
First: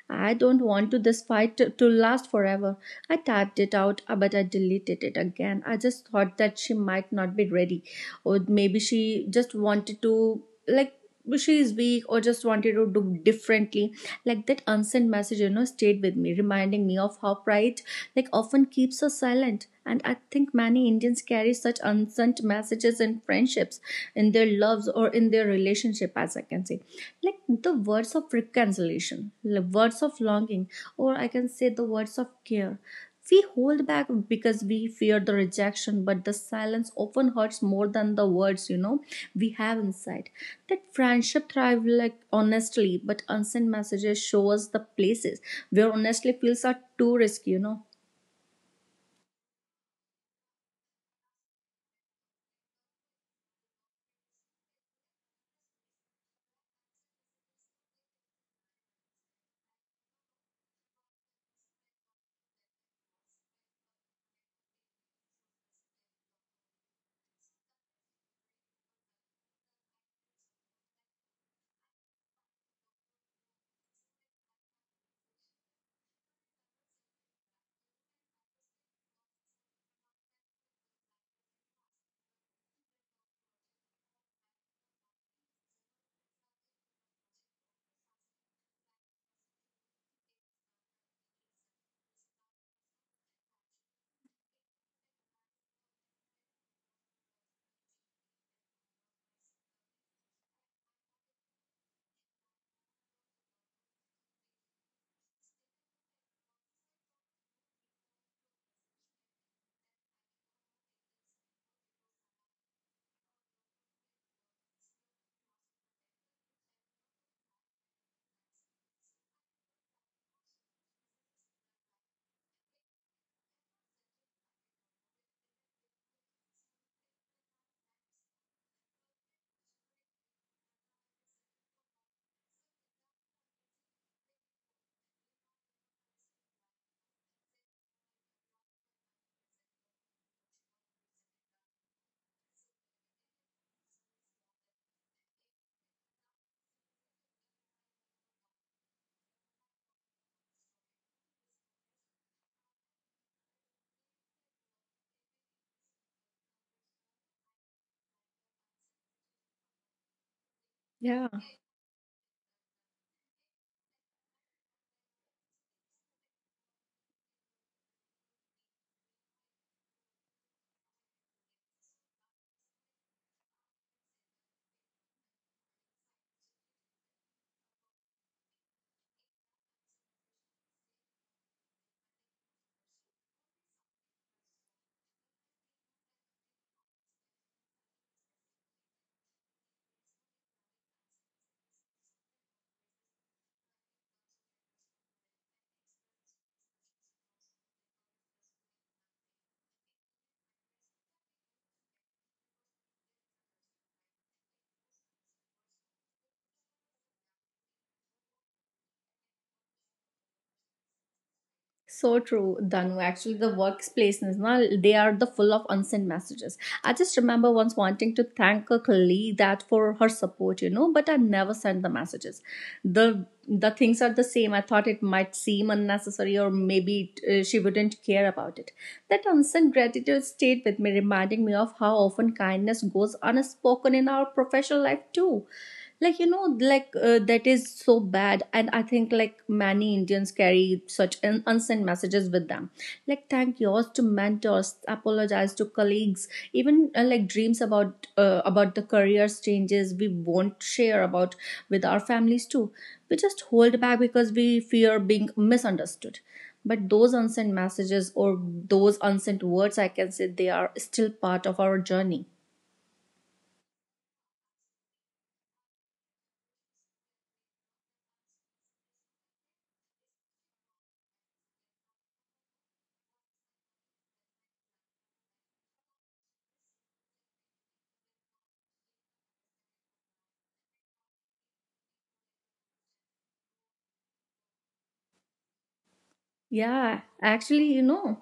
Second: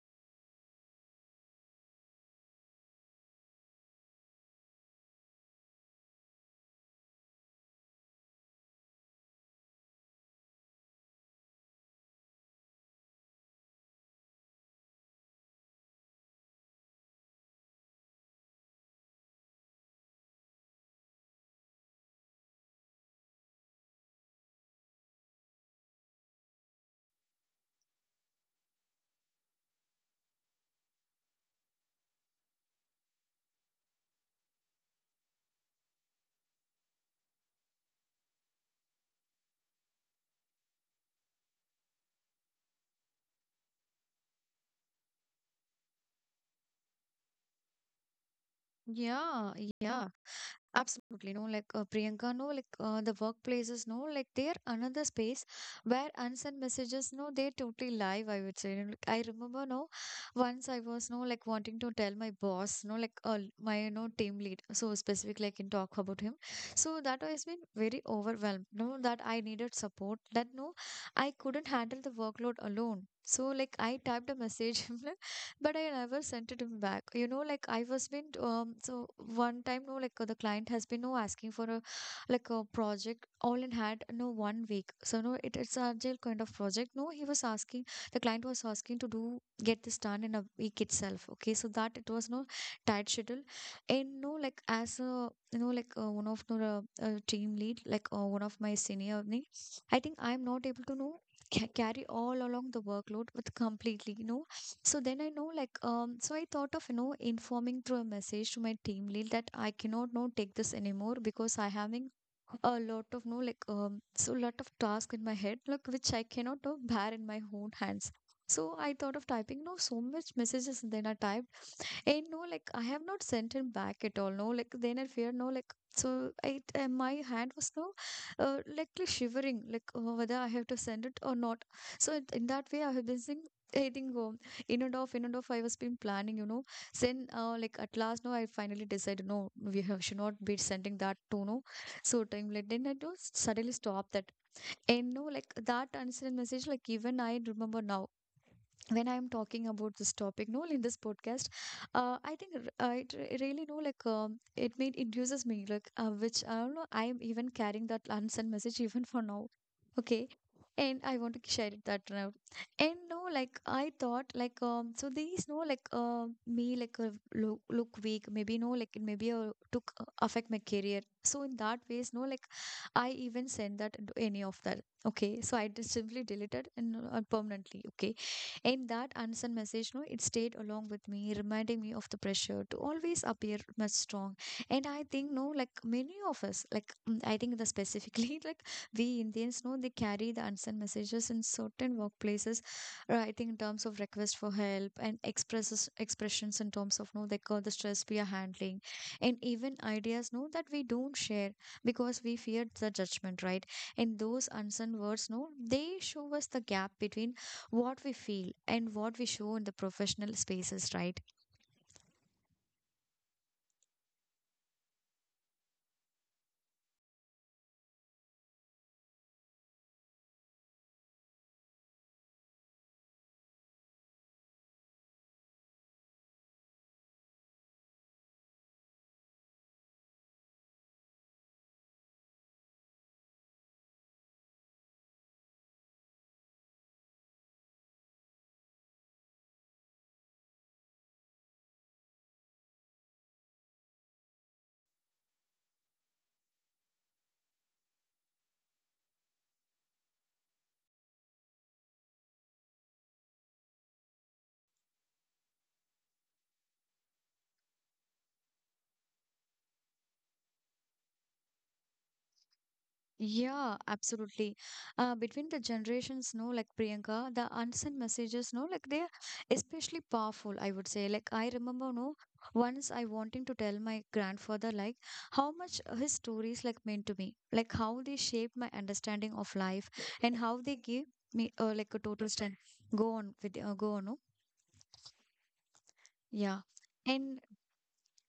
I don't want to this fight to, to last forever. I typed it out, uh, but I deleted it again. I just thought that she might not be ready, or maybe she just wanted to like, she is weak or just wanted to do differently. Like that unsent message, you know, stayed with me, reminding me of how pride like often keeps us silent. And I think many Indians carry such unsent messages in friendships, in their loves, or in their relationship, as I can say. Like the words of reconciliation, the words of longing, or I can say the words of care, we hold back because we fear the rejection. But the silence often hurts more than the words, you know, we have inside. That friendship thrive like honestly, but unsent messages show us the places where honestly feels are too risky, you know.
Yeah, yeah. Absolutely, no, like uh, Priyanka, no, like uh, the workplaces, no, like they're another space where unsent messages, no, they're totally live, I would say. And, like, I remember, no, once I was, no, like wanting to tell my boss, no, like uh, my, no, team lead, so specific, like in talk about him. So that has been very overwhelmed, no, that I needed support, that no, I couldn't handle the workload alone. So like I typed a message but I never sent it him back. You know, like I was been um so one time no like uh, the client has been no asking for a like a project all in had no one week. So no it, it's a agile kind of project. No, he was asking, the client was asking to do get this done in a week itself. Okay, so that it was no tight schedule, and no like as a you know like uh, one of no, the uh, team lead, like uh, one of my senior me, I think I'm not able to know ca- carry all along the workload with completely no. So then I know like um so I thought of you know informing through a message to my team lead that I cannot no take this anymore because I having a lot of no like um so lot of task in my head like which I cannot no, bear in my own hands. So I thought of typing no so much messages and then I typed, I no, like I have not sent him back at all. No, like then I fear no, like so. I uh, my hand was no, uh, like li- shivering, like uh, whether I have to send it or not. So it- in that way, I have been saying. I think um, in and off, in and off, I was been planning, you know. Then, uh, like at last, no, I finally decided, no, we have, should not be sending that to no. So time like then I do suddenly stop that, and no, like that unsent message. Like even I remember now, when I'm talking about this topic no in this podcast, uh, I think r- uh, it re- really know like um, it made induces me like uh, which I don't know I'm even carrying that unsent message even for now. Okay. And I
Yeah,
want to share it that now. And no like I thought like um so these no like uh, me like uh, look, look weak maybe no like it maybe uh, took uh, affect my career. So in that ways no like I even sent that into any of that. Okay, so I just simply deleted and uh, permanently, okay. And that unsent message, no, it stayed along with me, reminding me of the pressure to always appear much strong. And I think, no, like many of us, like mm, I think the specifically, like we Indians, no, they carry the unsent messages in certain workplaces. uh, I think in terms of request for help and expresses expressions in terms of no, they call the stress we are handling, and even ideas, no, that we don't share because we fear the judgment, right? And those unsent words, no, they show us the gap between what we feel and what we show in the professional spaces, right?
so true, Danu. Actually, the workplaces, na, they are the full of unsent messages. I just remember once wanting to thank a colleague that for her support, you know, but I never sent the messages. The the things are the same. I thought it might seem unnecessary, or maybe it, uh, she wouldn't care about it. That unsent gratitude stayed with me, reminding me of how often kindness goes unspoken in our professional life too. Like you know, like uh, that is so bad. And I think like many Indians carry such un- unsent messages with them, like thank yours to mentors, apologize to colleagues, even uh, like dreams about uh, about the careers changes we won't share about with our families too. We just hold back because we fear being misunderstood, but those unsent messages, or those unsent words I can say, they are still part of our journey.
Yeah, absolutely. Uh, between the generations, no, like Priyanka, the unsent messages, no, like they're especially powerful, I would say. Like I remember, no, once I wanting to tell my grandfather, like how much his stories like meant to me, like how they shaped my understanding of life, and how they give me uh, like a total strength. Go on with, uh, go on, no? Yeah.
Yeah,
And
actually you know.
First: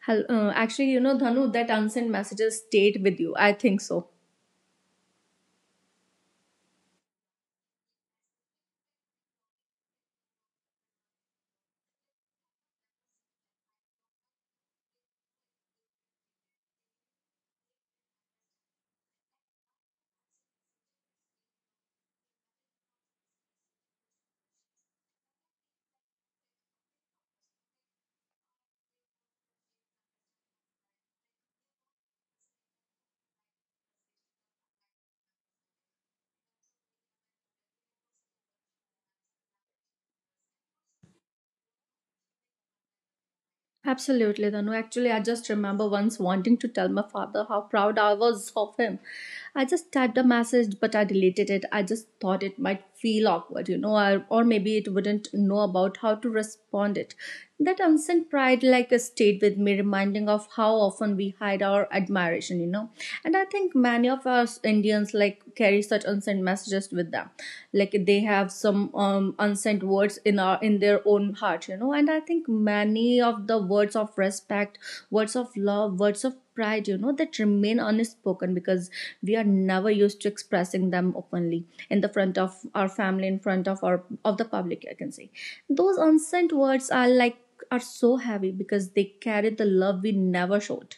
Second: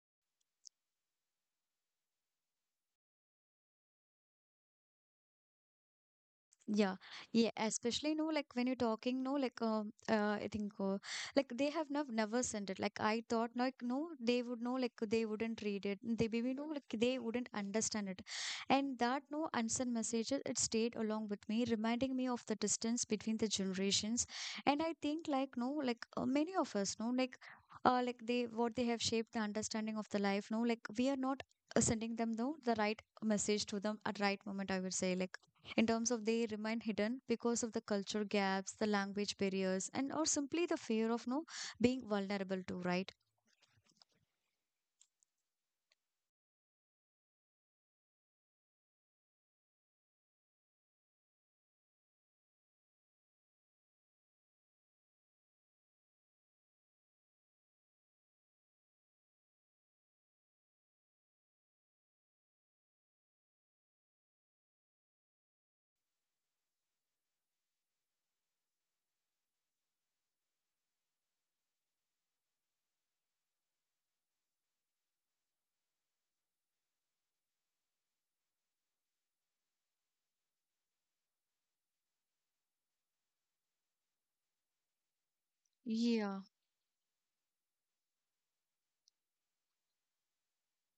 Hel- Uh, actually, you know, Dhanu, that unsent messages stayed with you. I think so.
yeah, yeah, especially no, like when you're talking, no, like um, uh, I think, uh, like they have nev never sent it. Like I thought, like no, they would know, like they wouldn't read it. They maybe know, like they wouldn't understand it. And that no unsent messages, it stayed along with me, reminding me of the distance between the generations. And I think, like no, like uh, many of us, no, like uh, like they what they have shaped the understanding of the life. No, like we are not uh, sending them no the right message to them at right moment. I would say, like in terms of they remain hidden because of the culture gaps, the language barriers, and or simply the fear of no being vulnerable to, right?
Absolutely, Dhanu. Actually, I just remember once wanting to tell my father how proud I was of him. I just typed a message, but I deleted it. I just thought it might feel awkward, you know, or, or maybe it wouldn't know about how to respond it. That unsent pride, like, uh, stayed with me, reminding of how often we hide our admiration, you know. And I think many of us Indians, like, carry such unsent messages with them. Like they have some um, unsent words in our, in their own heart, you know. And I think many of the words of respect, words of love, words of pride, you know, that remain unspoken because we are never used to expressing them openly in the front of our family, in front of our of the public I can say. Those
Yeah.
unsent words are like, are so heavy because they carry the love we never showed.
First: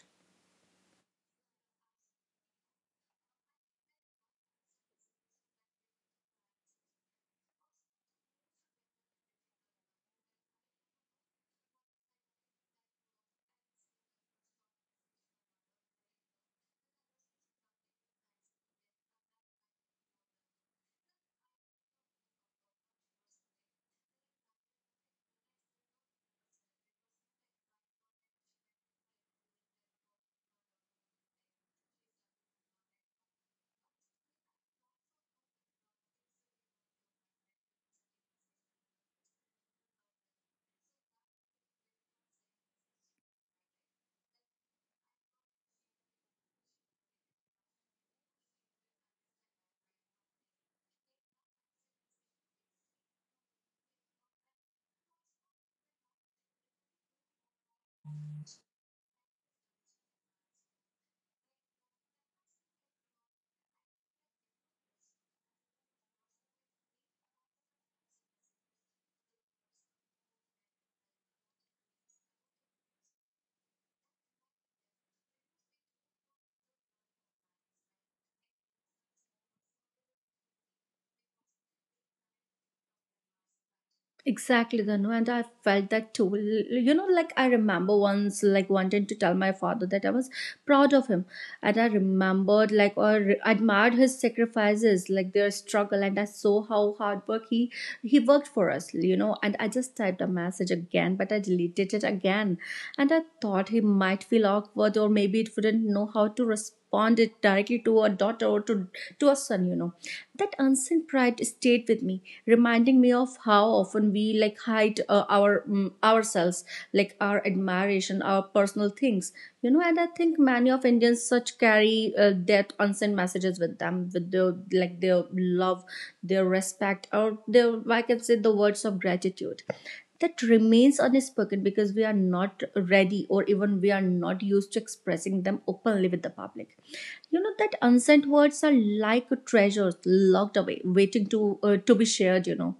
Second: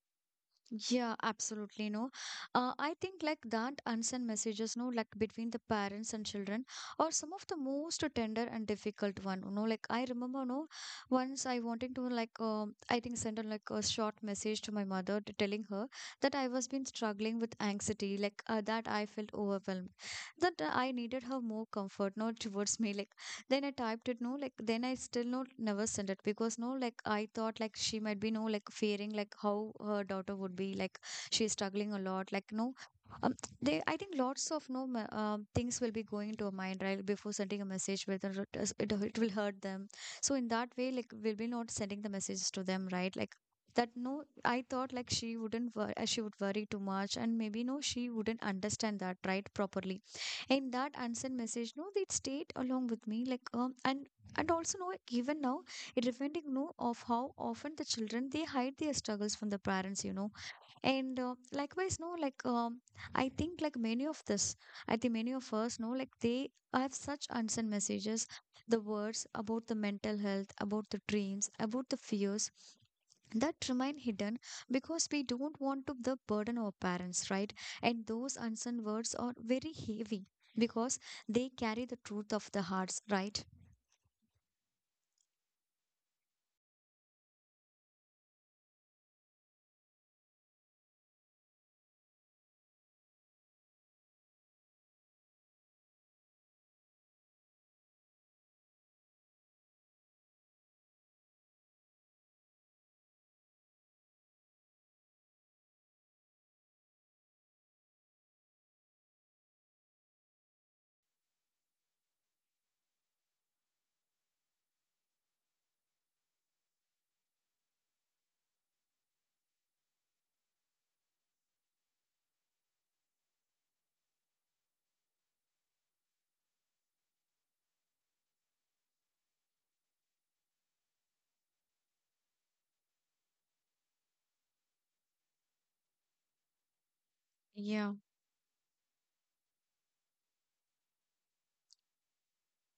Yeah, absolutely. No, uh, I think like that unsent messages, no, like between the parents and children are some of the most tender and difficult one. You know, like I remember, no, once I wanted to like, um, I think send a, like a short message to my mother t- telling her that I was been struggling with anxiety, like uh, that I felt overwhelmed, that uh, I needed her more comfort, no, towards me, like. Then I typed it, no, like, then I still no, never sent it because, no, like, I thought, like, she might be, no, like, fearing, like, how her daughter would be, like, she's struggling a lot, like, no. Um, they, I think lots of no ma- um, things will be going into her mind right before sending a message whether it, is- it, it will hurt them. So in that way, like we'll be not sending the messages to them, right? Like that no I thought like she wouldn't wor- uh, she would worry too much and maybe no she wouldn't understand that right properly. And that unsent message no it stayed along with me like um and and also no even now it reminding no of how often the children they hide their struggles from the parents, you know. And uh, likewise, no, like um, I think like many of this, I think many of us know, like they have such unsent messages, the words about the mental health, about the dreams, about the fears that remain hidden because we don't want to the burden our parents, right? And those unsent words are very heavy because they carry the truth of the hearts, right?
Exactly, Dhanu, and I felt that too. L- You know, like I remember once, like wanting to tell my father that I was proud of him, and I remembered, like, or re- admired his sacrifices, like their struggle, and I saw how hard work he he worked for us. You know, and I just typed a message again, but I deleted it again, and I thought he might feel awkward, or maybe it wouldn't know how to respond responded directly to a daughter or to, to a son, you know. That unseen pride stayed with me, reminding me of how often we like hide uh, our mm, ourselves, like our admiration, our personal things, you know. And I think many of Indians such carry uh, that unseen messages with them, with their like their love, their respect, or their I can say the words of gratitude that remains unspoken because we are not ready, or even we are not used to expressing them openly with the public, you know. That
Yeah.
unsent words are like treasures locked away waiting to uh, to be shared, you know.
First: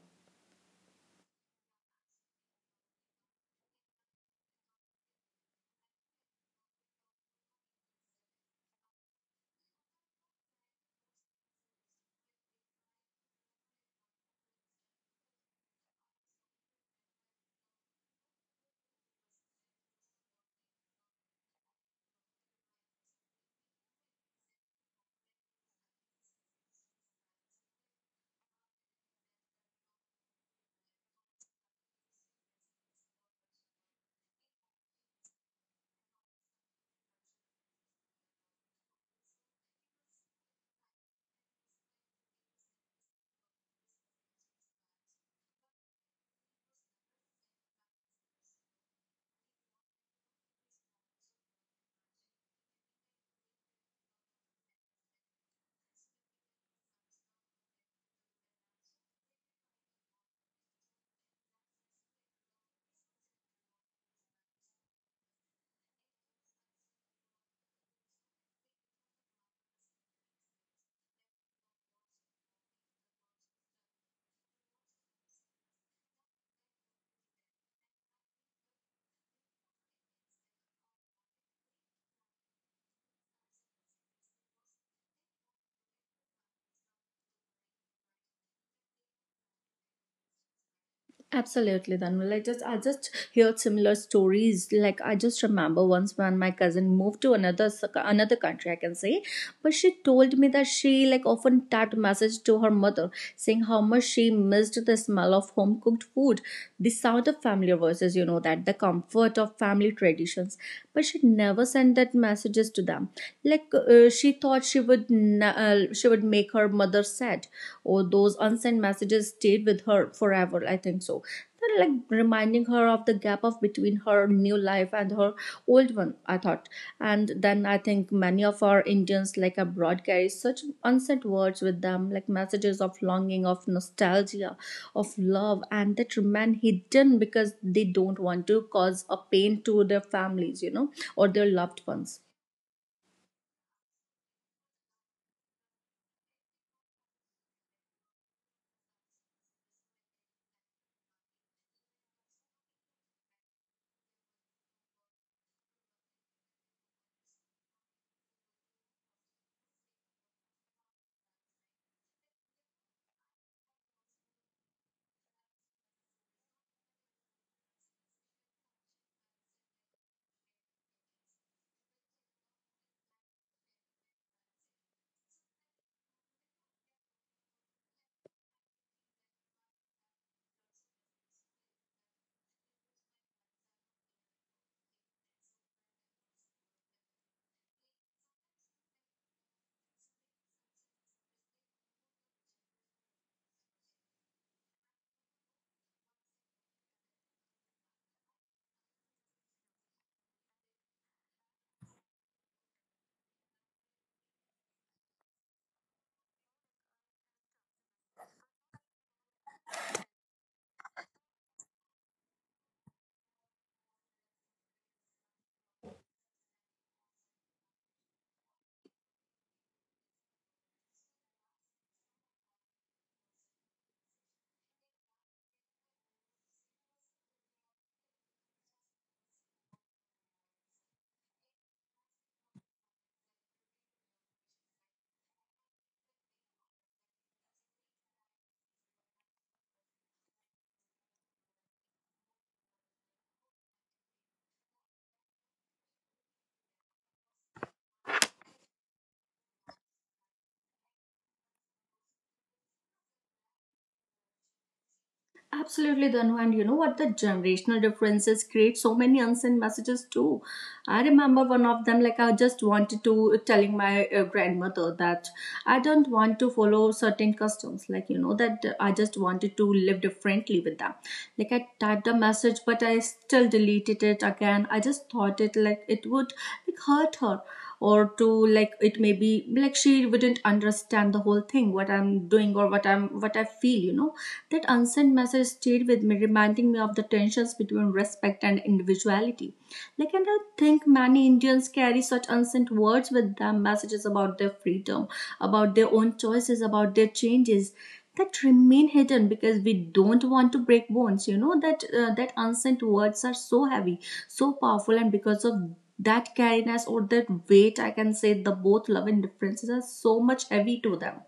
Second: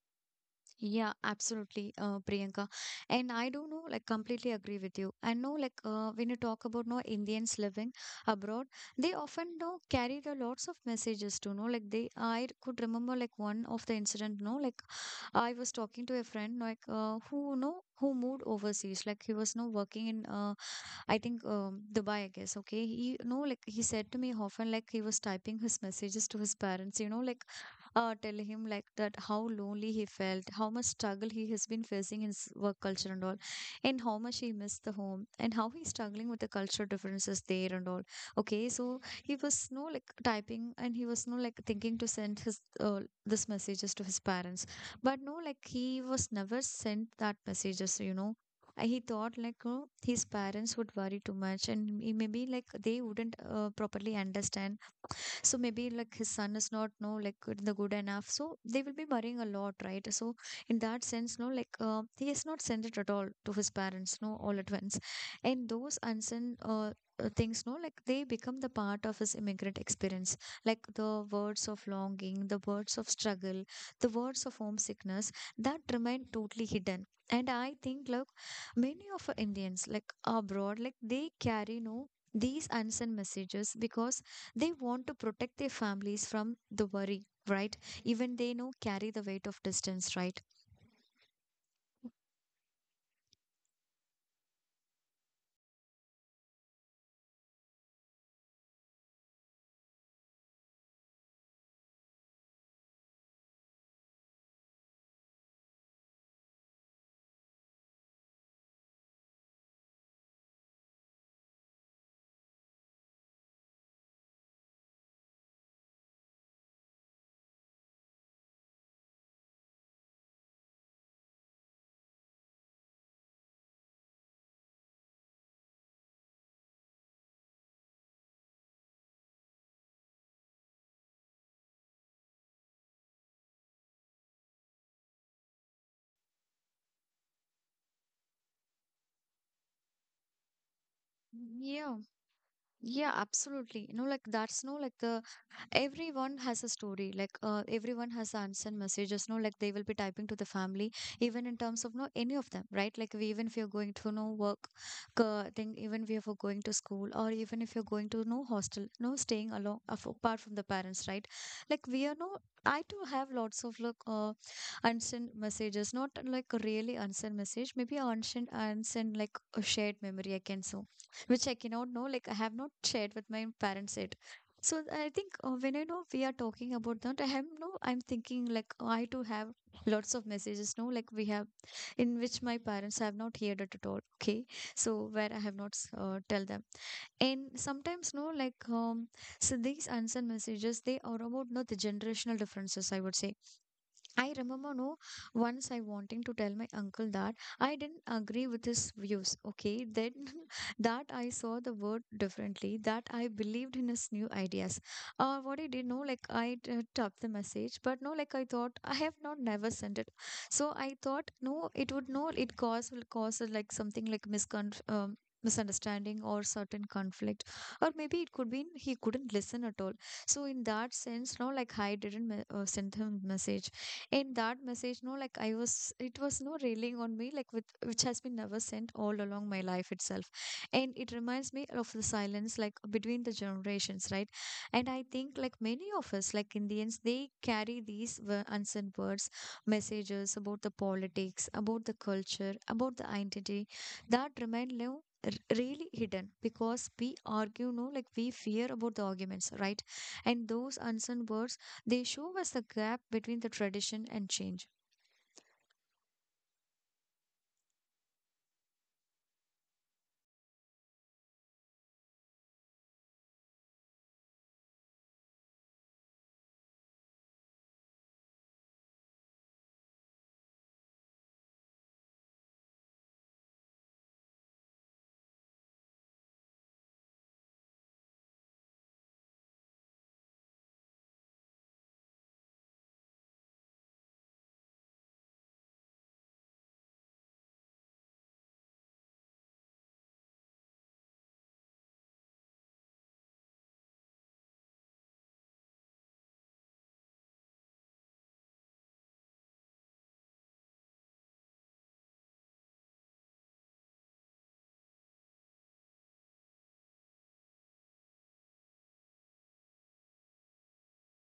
Yeah, absolutely, uh, Priyanka. And I do know, like, completely agree with you. I know, like, uh, when you talk about no Indians living abroad, they often know carry the lots of messages to know. Like, they, I could remember like one of the incident. No, like, I was talking to a friend, like, uh, who know who moved overseas. Like, he was no working in, uh, I think, um, Dubai, I guess. Okay, he no, like, he said to me often, like, he was typing his messages to his parents. You know, like uh, tell him like that how lonely he felt, how much struggle he has been facing in his work culture and all, and how much he missed the home, and how he's struggling with the cultural differences there and all. Okay, so he was no like typing, and he was no like thinking to send his uh, this messages to his parents, but no like he was never sent that messages. You know, uh, he thought like you know, his parents would worry too much and he maybe like they wouldn't uh, properly understand so maybe like his son is not no like good, the good enough. So they will be worrying a lot, right? So in that sense, no, like uh, he has not sent it at all to his parents, no, all at once. And those unsent uh, uh, things, no, like they become the part of his immigrant experience, like the words of longing, the words of struggle, the words of homesickness that remain totally hidden. And I think, look, many of our Indians, like abroad, like they carry no these unsent messages because they want to protect their families from the worry, right, even they know carry the weight of distance, right?
Absolutely, Dhanval. I just I just heard similar stories. Like I just remember once when my cousin moved to another s- another country, I can say, but she told me that she like often typed message to her mother saying how much she missed the smell of home cooked food, the sound of familiar voices, you know, that the comfort of family traditions. But she never sent that messages to them. Like uh, she thought she would na- uh, she would make her mother sad, or those unsent messages stayed with her forever. I think so. They're like reminding her of the gap of between her new life and her old one. I thought, and then I think many of our Indians like abroad carry such unsent words with them, like messages of longing, of nostalgia, of love, and that remain hidden because they don't want to cause a pain to their families, you know, or their loved
Yeah,
ones.
yeah, absolutely. You know, like that's no like the everyone has a story. Like uh, everyone has unsent messages. No, like they will be typing to the family, even in terms of no any of them, right? Like we, even if you're going to no work, uh, thing, even if you're going to school, or even if you're going to no hostel, no staying along af- apart from the parents, right? Like we are no. I too have lots of like uh, unsent messages. Not like really unsent message. Maybe unsent unsent like a shared memory. I can say which I cannot know. Like I have not shared with my parents yet. So I think uh, when I know we are talking about that, I have no. I'm thinking like oh, I too have lots of messages. No, like we have in which my parents have not heard it at all. Okay, so where I have not s- uh, tell them and sometimes no like um so these unsent messages they are about no the generational differences, I would say. I remember no once I wanting to tell my uncle that I didn't agree with his views. Okay, then that I saw the word differently, that I believed in his new ideas. Uh, what I did, no, like I uh, typed the message, but no, like I thought I have not never sent it. So I thought no, it would no, it cause will cause uh, like something like miscon. Um, misunderstanding or certain conflict or maybe it could be he couldn't listen at all, so in that sense no like I didn't me- uh, send him message. And that message, no, like I was, it was no railing on me, like with which has been never sent all along my life itself. And it reminds me of the silence, like between the generations, right? And I think, like many of us, like Indians, they carry these wo- unsent words, messages about the politics, about the culture, about the identity that remain no, r- really hidden because we argue no like we fear about the arguments, right, and those unsent words, they show us the gap between the tradition and change.
Absolutely, Danu. And you know what? The generational differences create so many unsent messages too. I remember one of them, like I just wanted to telling my uh, grandmother that I don't want to follow certain customs, like you know, that I just wanted to live differently with them. Like I typed a message, but I still deleted it again. I just thought it like it would like hurt her, or to like it may be like she wouldn't understand the whole thing, what I'm doing, or what I'm, what I feel, you know. That unsent message stayed with me, reminding me of the tensions between respect and individuality. Like, and I think many Indians carry such unsent words with them, messages about their freedom, about their own choices, about their changes that remain hidden because we don't want to break bones, you know. That uh, that unsent words are so heavy, so powerful, and because of that carriness or that weight I can say, the both love and differences are so much heavy to them.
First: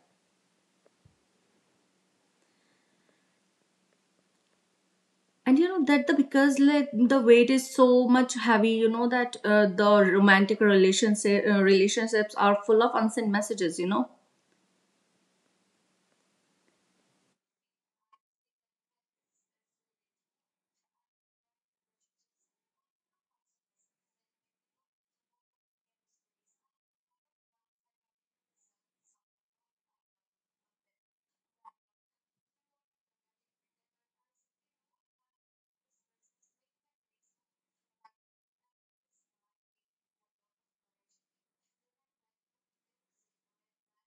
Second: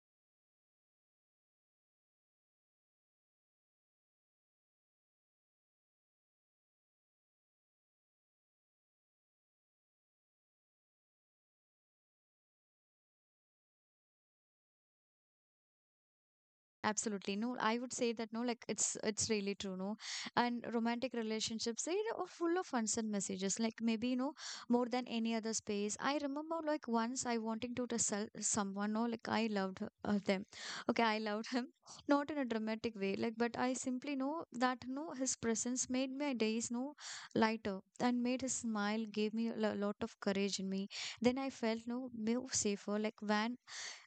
And you know that the, because like the weight is so much heavy, you know, that uh, the romantic relationship uh, relationships are full of unsent messages, you know.
Absolutely. No, I would say that no, like it's it's really true, no. And romantic relationships, they are full of unsent messages. Like maybe, you know, more than any other space. I remember like once I wanting to just sell someone, no, like I loved her, uh, them. Okay, I loved him. Not in a dramatic way, like, but I simply know that no, his presence made my days no lighter and made his smile gave me a lo- lot of courage in me, then I felt no more safer, like when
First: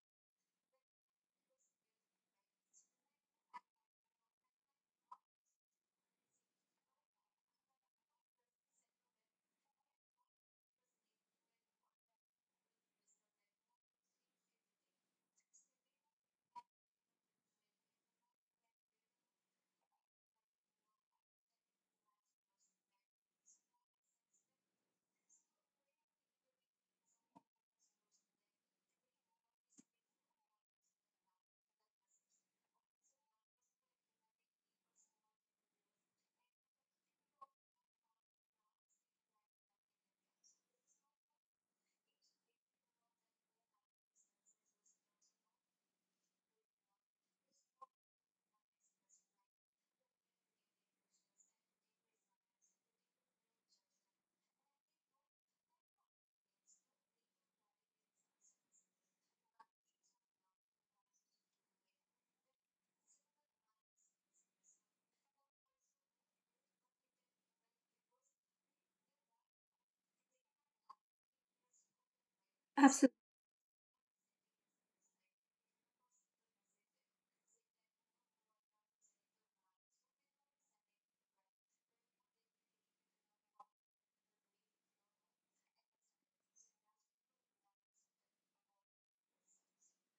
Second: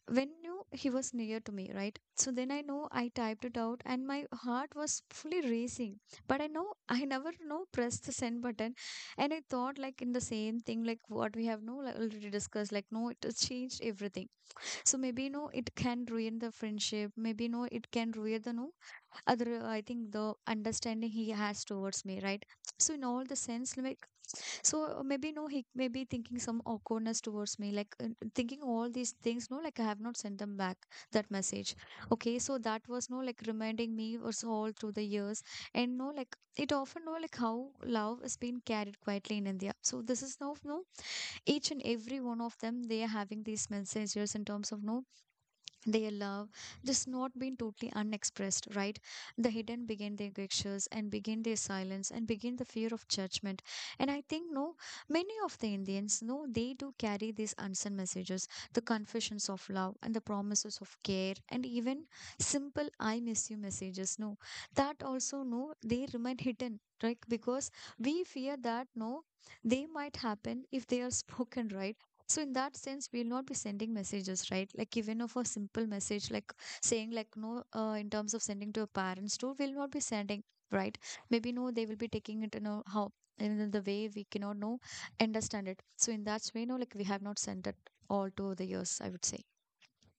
when knew he was near to me, right? So then I know I typed it out and my heart was fully racing. But I know I never know pressed the send button. And I thought like in the same thing, like what we have no like, already discussed, like no, it has changed everything. So maybe no, it can ruin the friendship. Maybe no, it can ruin the no other I think the understanding he has towards me, right? So in all the sense, like so uh, maybe no, he may be thinking some awkwardness towards me, like uh, thinking all these things. No, like I have not sent them back that message. Okay, so that was no like reminding me was all through the years, and no like it often no like how love is being carried quietly in India. So this is now no each and every one of them they are having these messages in terms of no their love just not been totally unexpressed, right, the hidden begin their gestures and begin their silence and begin the fear of judgment. And I think no many of the Indians no they do carry these unsent messages, the confessions of love and the promises of care and even simple I miss you messages no, that also no they remain hidden, right, because we fear that no they might happen if they are spoken, right? So in that sense, we'll not be sending messages, right? Like even of a simple message, like saying like no, uh, in terms of sending to your parents too, we'll not be sending, right? Maybe no, they will be taking it, you know, how in the way we cannot know, understand it. So in that way, no, like we have not sent it all to the years, I would say.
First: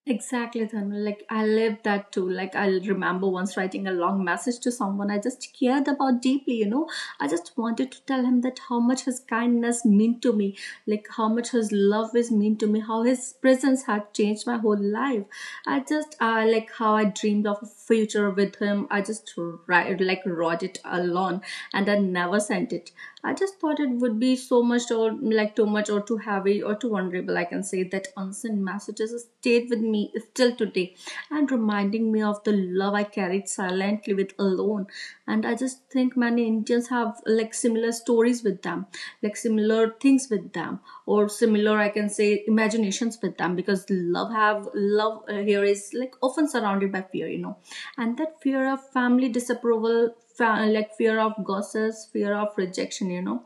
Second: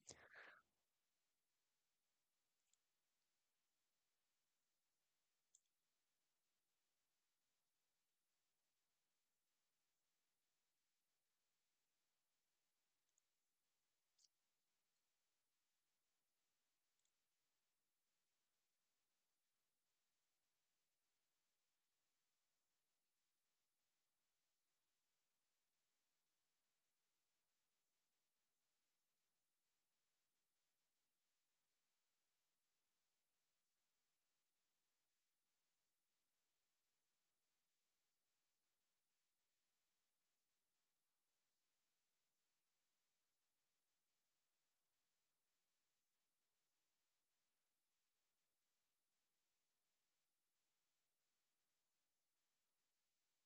Exactly, Thermal. Like I lived that too. Like I remember once writing a long message to someone I just cared about deeply, you know. I just wanted to tell him that how much his kindness meant to me, like how much his love is mean to me, how his presence had changed my whole life. I just uh, like how I dreamed of a future with him. I just write, like wrote it alone, and I never sent it. I just thought it would be so much, or like too much or too heavy or too vulnerable. I can say that unsent messages stayed with me still today and reminding me of the love I carried silently with alone. And I just think many Indians have like similar stories with them, like similar things with them, or similar I can say imaginations with them, because love have love uh, here is like often surrounded by fear, you know, and that fear of family disapproval, fa- like fear of gossips, fear of rejection, you know,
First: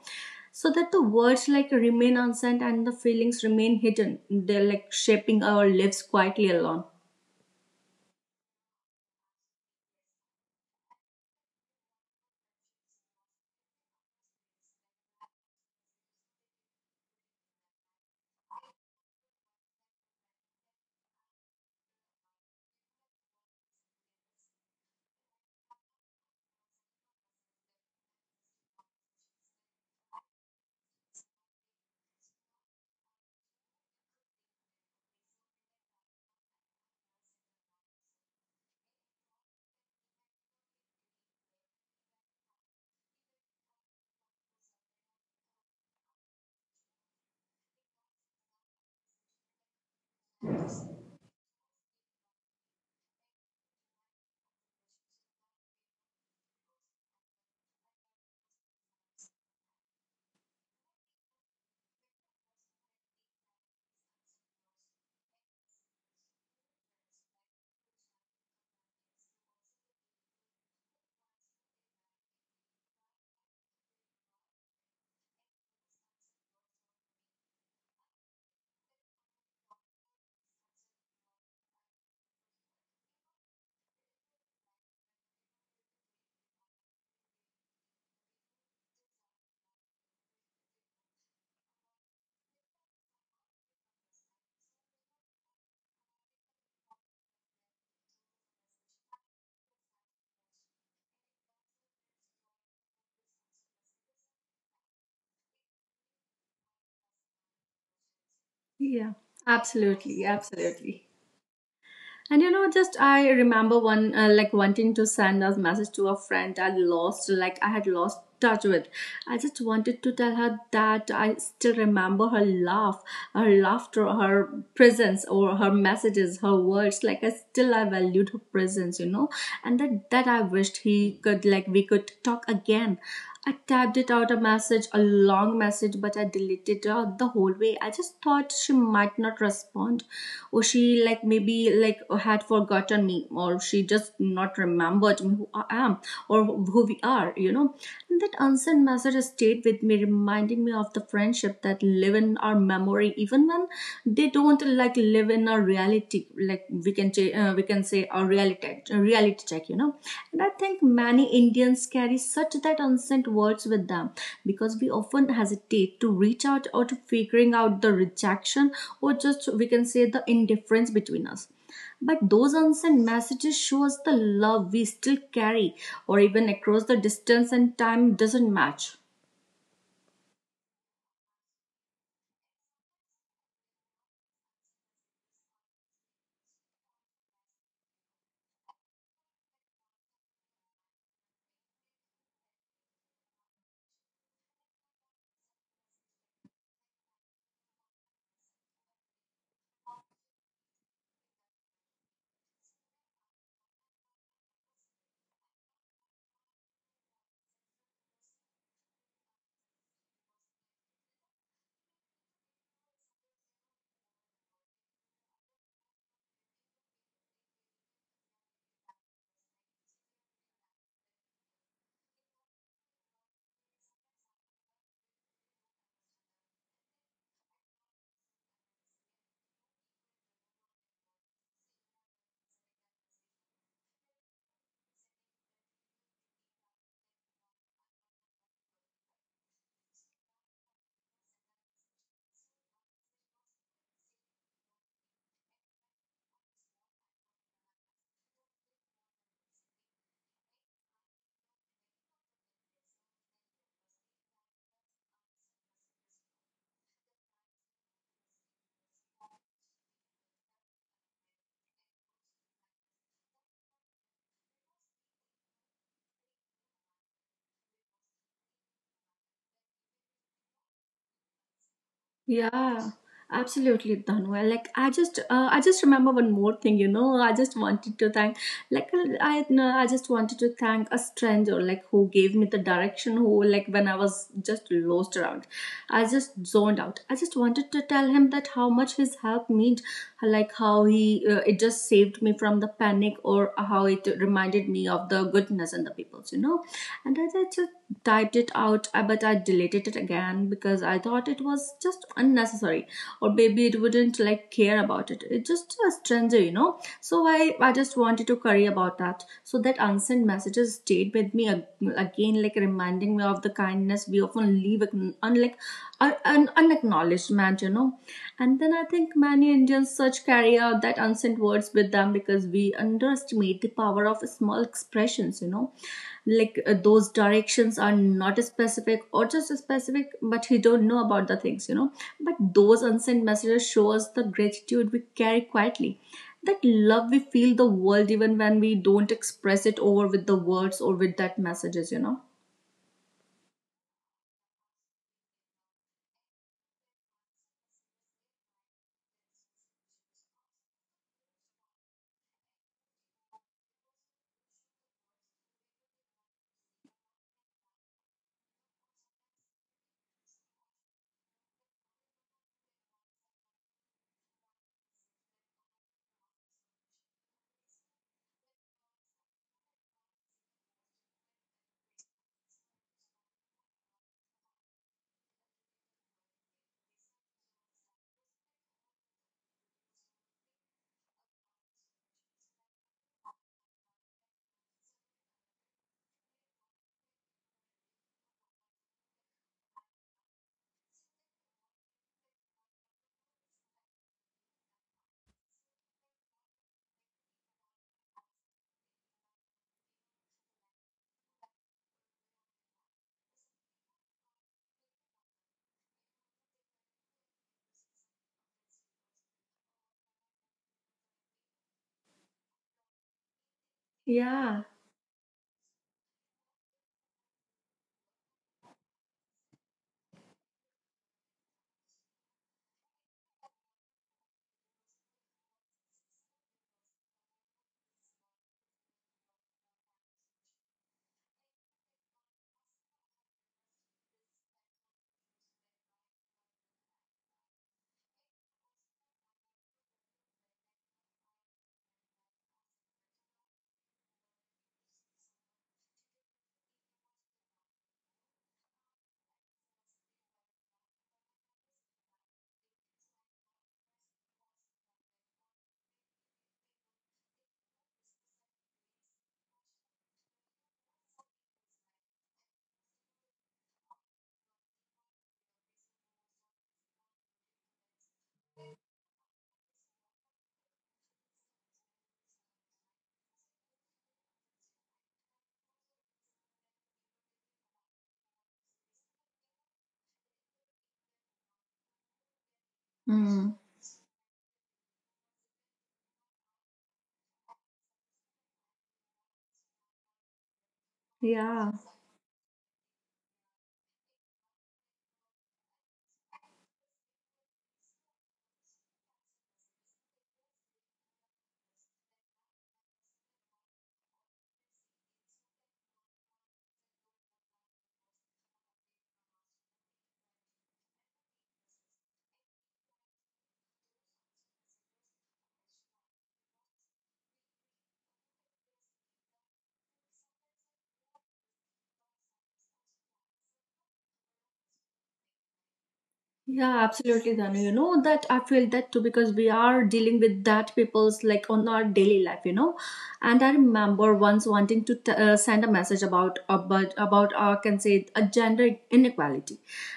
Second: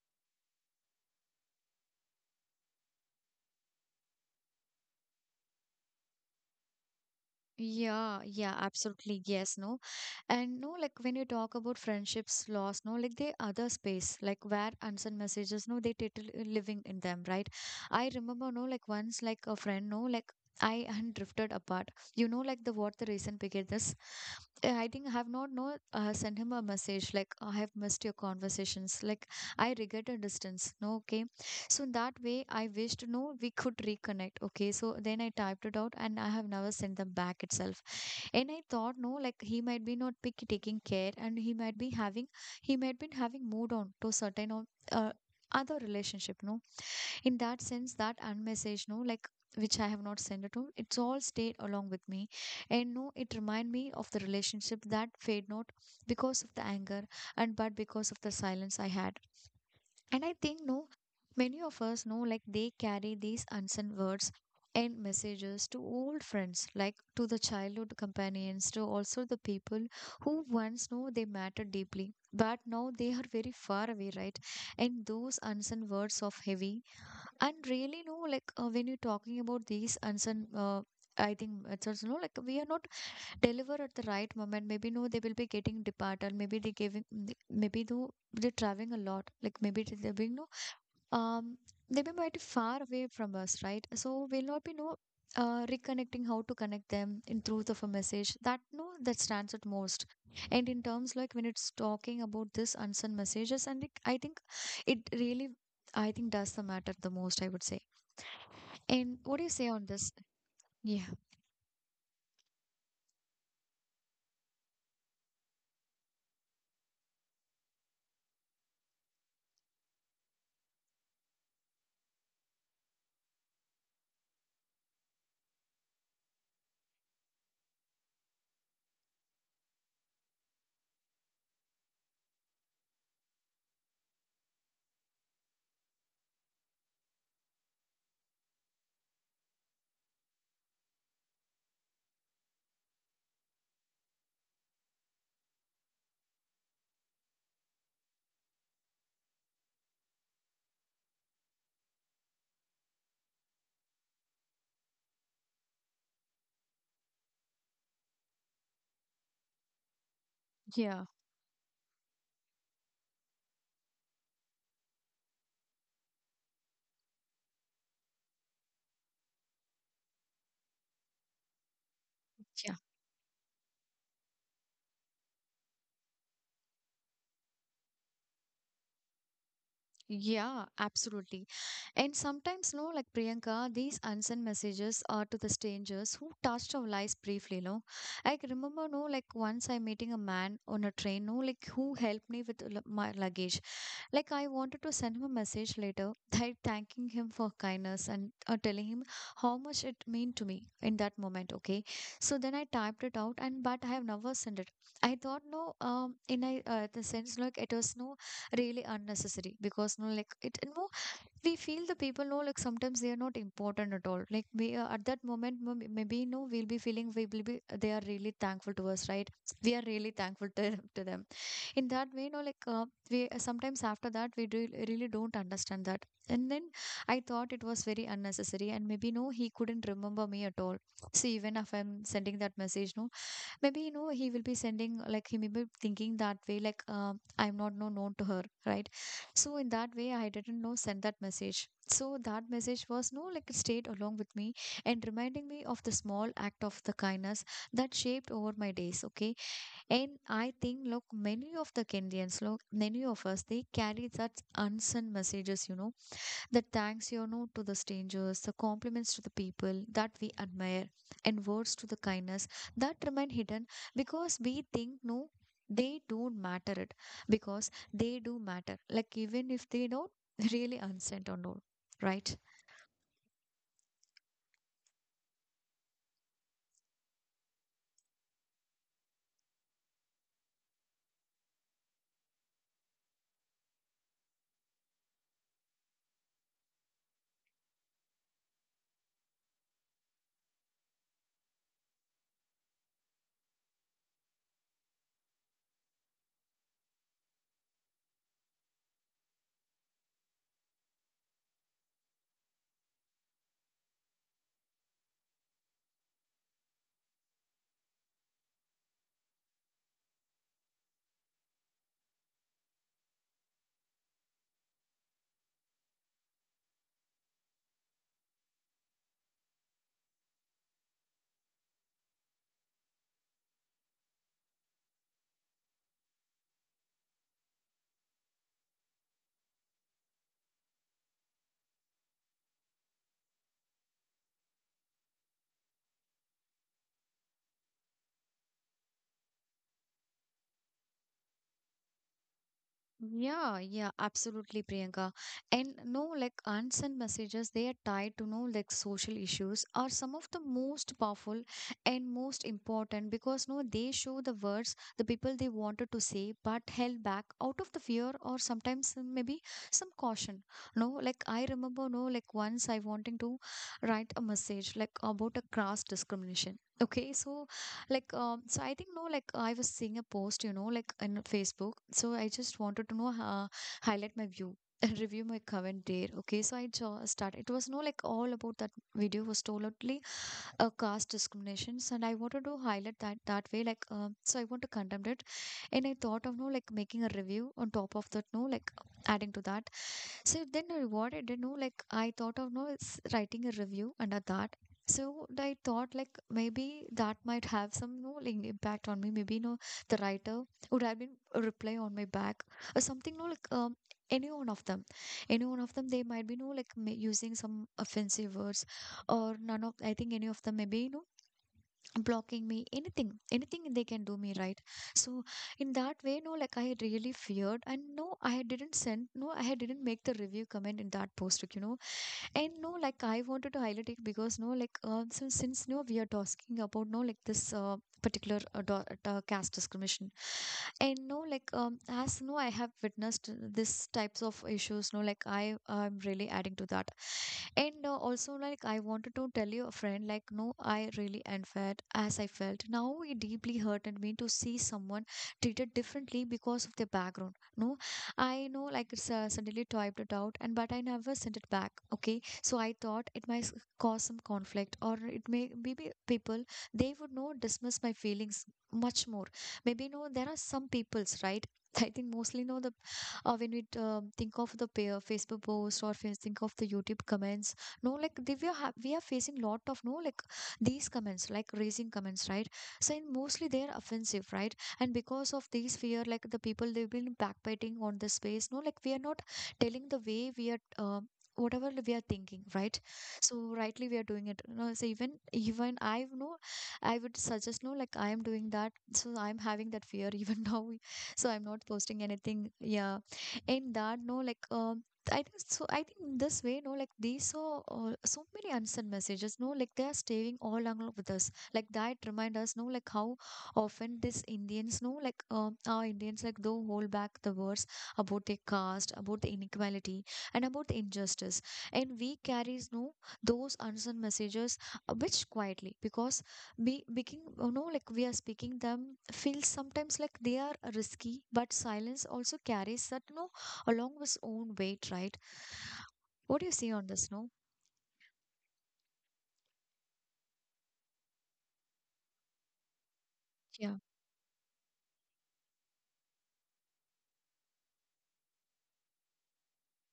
so that the words like remain unsaid and the feelings remain hidden. They're like shaping our lives quietly alone.
Yeah, yeah, absolutely. Yes, no. And no, like when you talk about friendships lost, no, like the other space, like where unsent messages, no, they title uh, living in them, right? I remember, no, like once, like a friend, no, like I and drifted apart. You know, like the what the reason behind this? Uh, I think I have not know uh, sent him a message like I have missed your conversations. Like I regret a distance. No, okay. So in that way, I wished, no, we could reconnect. Okay. So then I typed it out and I have never sent them back itself. And I thought, no, like he might be not pick, taking care and he might be having, he might be having moved on to certain or uh, other relationship. No, in that sense, that unmessage, no, like which I have not sent it to, it's all stayed along with me. And no, it remind me of the relationship that fade not because of the anger and but because of the silence I had. And I think, no, many of us know like they carry these unsent words and messages to old friends, like to the childhood companions, to also the people who once know they mattered deeply, but now they are very far away, right? And those unsent words of heavy and really, no, like uh, when you're talking about these unsent. Uh, I think it's also no, like we are not delivered at the right moment. Maybe no, they will be getting departed. Maybe they giving, maybe though they're traveling a lot. Like maybe they're being no um, they may be far away from us, right? So we'll not be no uh, reconnecting how to connect them in truth of a message. That no, that stands at most. And in terms like when it's talking about this unsent messages, and it, I think it really, I think does the matter the most. I would say.
Yeah,
And what do you say on this?
absolutely,
Yeah,
absolutely. And you know, just I remember one uh, like wanting to send a message to a friend I lost, like I had lost touch with. I just wanted to tell her that I still remember her laugh, her laughter, her presence, or her messages, her words. Like I still I valued her presence, you know, and that that I wished he could, like we could talk again. I typed it out a message, a long message, but I deleted it out the whole way. I just thought she might not respond, or she like maybe like had forgotten me, or she just not remembered me who I am or who we are, you know. And that unsent message stayed with me, reminding me of the friendship that live in our memory, even when they don't like live in our reality. Like we can ch- uh, we can say our reality reality check, you know. And I think
yeah,
many Indians carry such that unsent words with them because we often hesitate to reach out or to figuring out the rejection, or just we can say the indifference between us. But those
yeah.
unsent messages show us the love we still carry, or even across the distance and time doesn't match.
Yeah, absolutely. And sometimes, no, like Priyanka, these unsent messages are to the strangers who touched our lives briefly, no. I can remember, no, like once I meeting a man on a train, no, like who helped me with l- my luggage. Like I wanted to send him a message later, like thanking him for kindness and uh, telling him how much it meant to me in that moment. Okay, so then I typed it out, and but I have never sent it. I thought no, um, in a uh, the sense like it was no really unnecessary because no like it no we feel the people know like sometimes they are not important at all. Like we uh, at that moment m- maybe no we'll be feeling we will be they are really thankful to us, right? We are really thankful to, to them in that way you know like uh, we uh, sometimes after that we do, really don't understand that, and then I thought it was very unnecessary, and maybe no he couldn't remember me at all. See, even if I'm sending that message no, maybe you know he will be sending, like he may be thinking that way like uh, I'm not no known to her, right? So in that way I didn't know send that message, so that message was no like it stayed along with me and reminding me of the small act of the kindness that shaped over my days. Okay, and I think, look, many of the Kenyans, look, many of us, they carry such unsent messages, you know, that thanks, you know, to the strangers, the compliments to the people that we admire, and words to the kindness that remain hidden because we think, no, they don't matter it, because they do matter. Like, even if they don't really unsent or no, right?
Yeah, absolutely, Dhanwal. Like I just, uh, I just remember one more thing. You know, I just wanted to thank, like I, no, I just wanted to thank a stranger, like who gave me the direction. Who, like when I was just lost around, I just zoned out. I just wanted to tell him that how much his help meant, like how he, uh, it just saved me from the panic, or how it reminded me of the goodness and the peoples. You know, and I just typed it out, uh, but I deleted it again because I thought it was just unnecessary, or maybe it wouldn't like care about it. It's just a stranger, you know. So I I just wanted to worry about that. So that unsent messages stayed with me again, like reminding me of the kindness we often leave unlike an un- unacknowledged, man. You know. And then I think many Indians such carry out that unsent words with them because we underestimate the power of small expressions, you know, like uh, those directions are not specific or just specific, but he don't know about the things, you know. But those unsent messages show us the gratitude we carry quietly, that love we feel the world even when we don't express it over with the words or with that messages, you know.
Yeah, yeah, absolutely, Priyanka. And no, like unsent messages, they are tied to no like social issues are some of the most powerful and most important because no, they show the words the people they wanted to say but held back out of the fear, or sometimes uh, maybe some caution. No, like I remember, no, like once I wanting to write a message like about a class discrimination. Okay, so like, um, so I think, no, like, I was seeing a post, you know, like in Facebook. So I just wanted to know, uh, highlight my view and review my comment there. Okay. So I just started. It was no, like, all about that video was totally uh, caste discriminations. And I wanted to highlight that that way. Like, um, so I want to condemn it. And I thought of, no, like, making a review on top of that, no, like, adding to that. So then I what I did know like I thought of no it's writing a review under that. So I thought like maybe that might have some no like, impact on me. Maybe no the writer would have been a reply on my back or something no like um any one of them, any one of them they might be no like ma- using some offensive words, or none of I think any of them maybe you know blocking me, anything anything they can do me,
Yeah.
right? So in that way no like I really feared and no I didn't send, no I didn't make the review comment in that post, like, you know. And no, like I wanted to highlight it because no, like uh, since since no, we are talking about no, like this uh, particular uh, do- uh, caste discrimination, and no, like um, as no, I have witnessed this types of issues. No, like I am really adding to that, and uh, also like I wanted to tell you a friend, like no, I really unfair as I felt. Now it deeply hurted me to see someone treated differently because of their background. No, I know like it's, uh, suddenly typed it out, and but I never sent it back. Okay. So I thought it might s- cause some conflict, or it may maybe people they would know dismiss my feelings much more. Maybe no, there are some people's right. I think mostly no the uh, when we uh, think of the pa- uh, Facebook post or fa- think of the YouTube comments, no like they, we are ha- we are facing lot of no like these comments like raising comments, right. So in mostly they are offensive, right, and because of these fear like the people they've been backbiting on the space. No like we are not telling the way we are uh, whatever we are thinking, right? So
Hmm.
rightly we are doing it no, so even even I know I would suggest no like I am doing that, so I'm having that fear even now, so I'm not
Yeah.
posting anything. Yeah, in that no like um I think so. I think in this way, no, like these are uh, so many unsent messages, no, like they are staying all along with us. Like that remind us, no, like how often these Indians, no, like um, our Indians, like they hold back the words about their caste, about the inequality, and about the injustice. And we carries no those unsung messages uh, which quietly because we begin you know like we are speaking them feels sometimes like they are risky, but silence also carries that no along with its own weight, right? What do you see
Yeah,
on this? No,
absolutely, Danu. You know that I feel that too because we are dealing with that people's like on our daily life, you know. And I
yeah,
remember once wanting to t- uh, send a message about about about uh, can say a gender inequality,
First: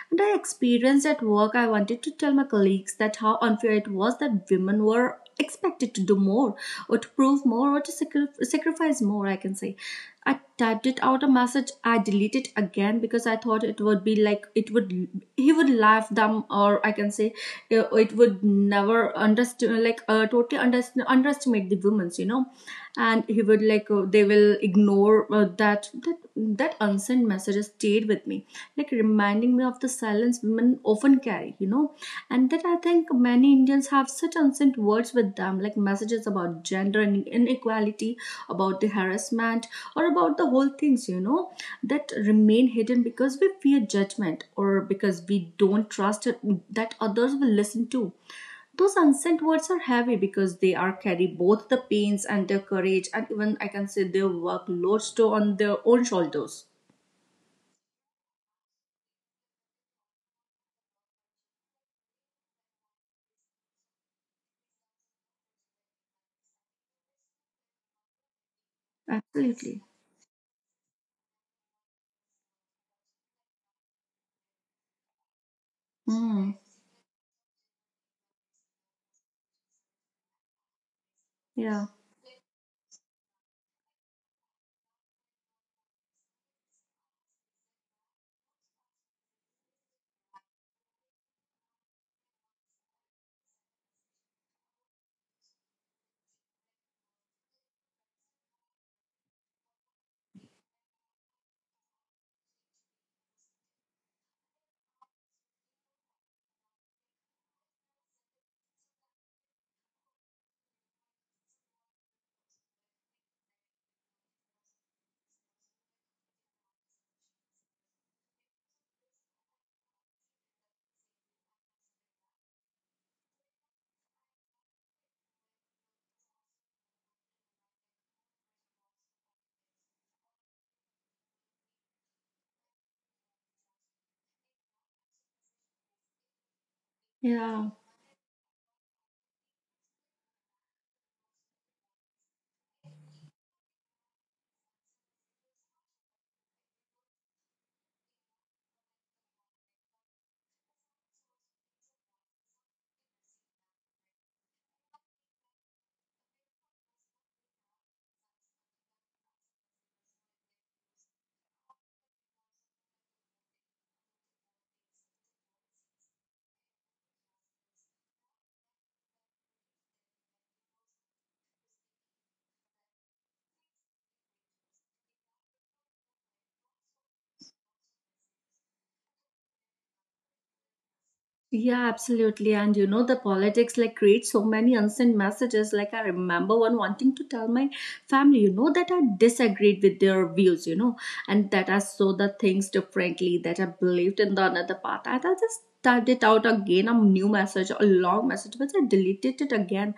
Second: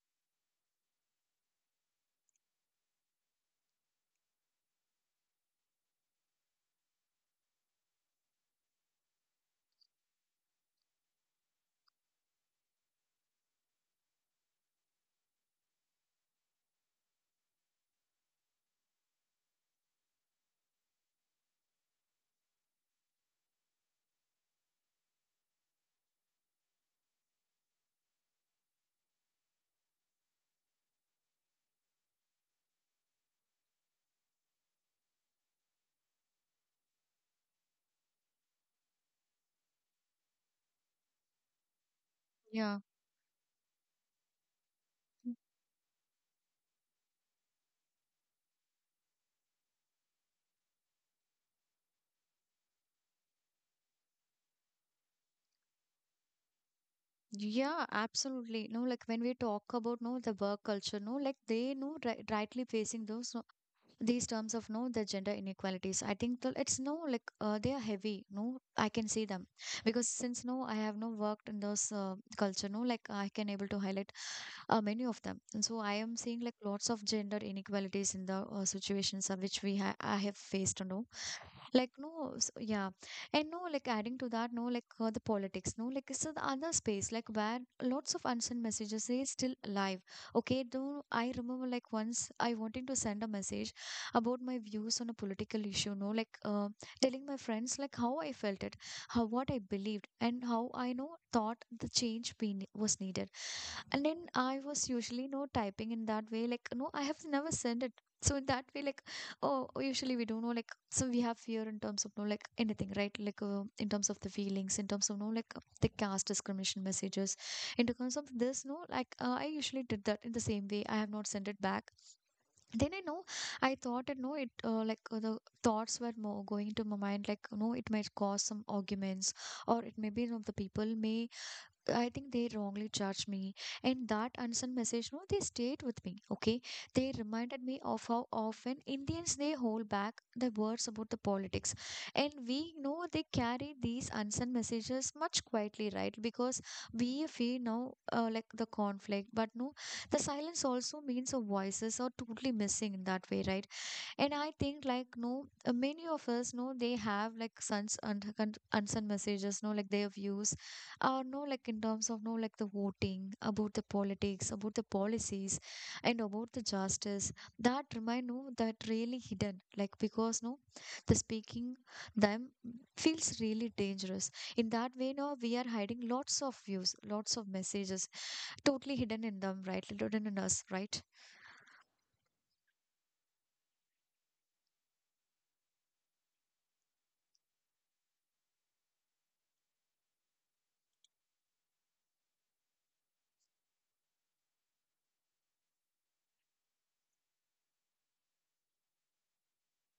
and I experienced at work. I wanted to tell my colleagues that how unfair it was that women were expected to do more, or to prove more, or to sacri- sacrifice more. I can say typed it out a message, I delete it again because I thought it would be like it would, he would laugh them, or I can say uh, it would never understand, like uh, totally underst- underestimate the women's, you know. And he would like uh, they will ignore uh, that that that unsent messages stayed with me, like reminding me of the silence women often carry, you know. And that I think many Indians have such ancient words with them, like messages about gender and inequality, about the harassment, or about the whole things, you know, that remain
yeah.
hidden because we fear judgment, or because we don't trust it that others will listen to. Those unsent words are heavy because they are carry both the pains and their courage, and even I can say their workloads to on their own shoulders.
Yeah, absolutely. No, like when we talk about no the work culture, no, like they know ri rightly facing those these terms of no the gender inequalities, I think that it's no like uh, they are heavy no I can see them,
Absolutely.
because since no I have no worked in those uh, culture no like I can able to highlight uh, many of them, and so I am seeing like
Mm.
lots of gender inequalities in the uh, situations of which we ha- I have faced no
Yeah.
like no s- yeah. And no like adding to that no like uh, the politics no like so the other space like where lots of unsent messages is still alive. Okay, though I remember like once I wanted to send a message about my views on a political issue no like uh, telling my friends like how I felt it, how what I believed, and how I know thought the change be, ne- was needed. And then I was usually no typing in that way like no I have never sent it. So in that way like, oh, usually we don't know, like, so we have fear in terms of, no, like, anything, right? Like, uh, in terms of the feelings, in terms of, no, like, uh, the caste discrimination messages. In terms of this, no, like, uh, I usually did that in the same way. I have not sent it back. Then I know, I thought, it, no, it, uh, like, uh, the thoughts were more going into my mind, like, no, it might cause some arguments, or it may be, you know, the people may I think they wrongly charged me. And that unsent message, no, they stayed with me. Okay. They reminded
Yeah.
me of how often Indians they hold back the words about the politics. And we know they carry these unsent messages much quietly, right? Because we feel now uh, like the conflict, but no, the silence also means our voices are totally missing in that way, right? And I think like no, uh, many of us know they have like sons and unsent messages, no, like their views, or no, like in terms of no, like the voting about the politics, about the policies, and about the justice. That remind no, that really hidden, like because no, the speaking them feels really dangerous. In that way, no, we are hiding lots of views, lots of messages, totally hidden in them, right? Hidden in us, right?
Yeah, absolutely. And you know, the politics like create so many unsent messages. Like I remember one wanting to tell my family, you know, that I disagreed with their views, you know, and that I saw the things differently, that I believed in the another path. And I just typed it out again, a new message, a long message, but I deleted it again,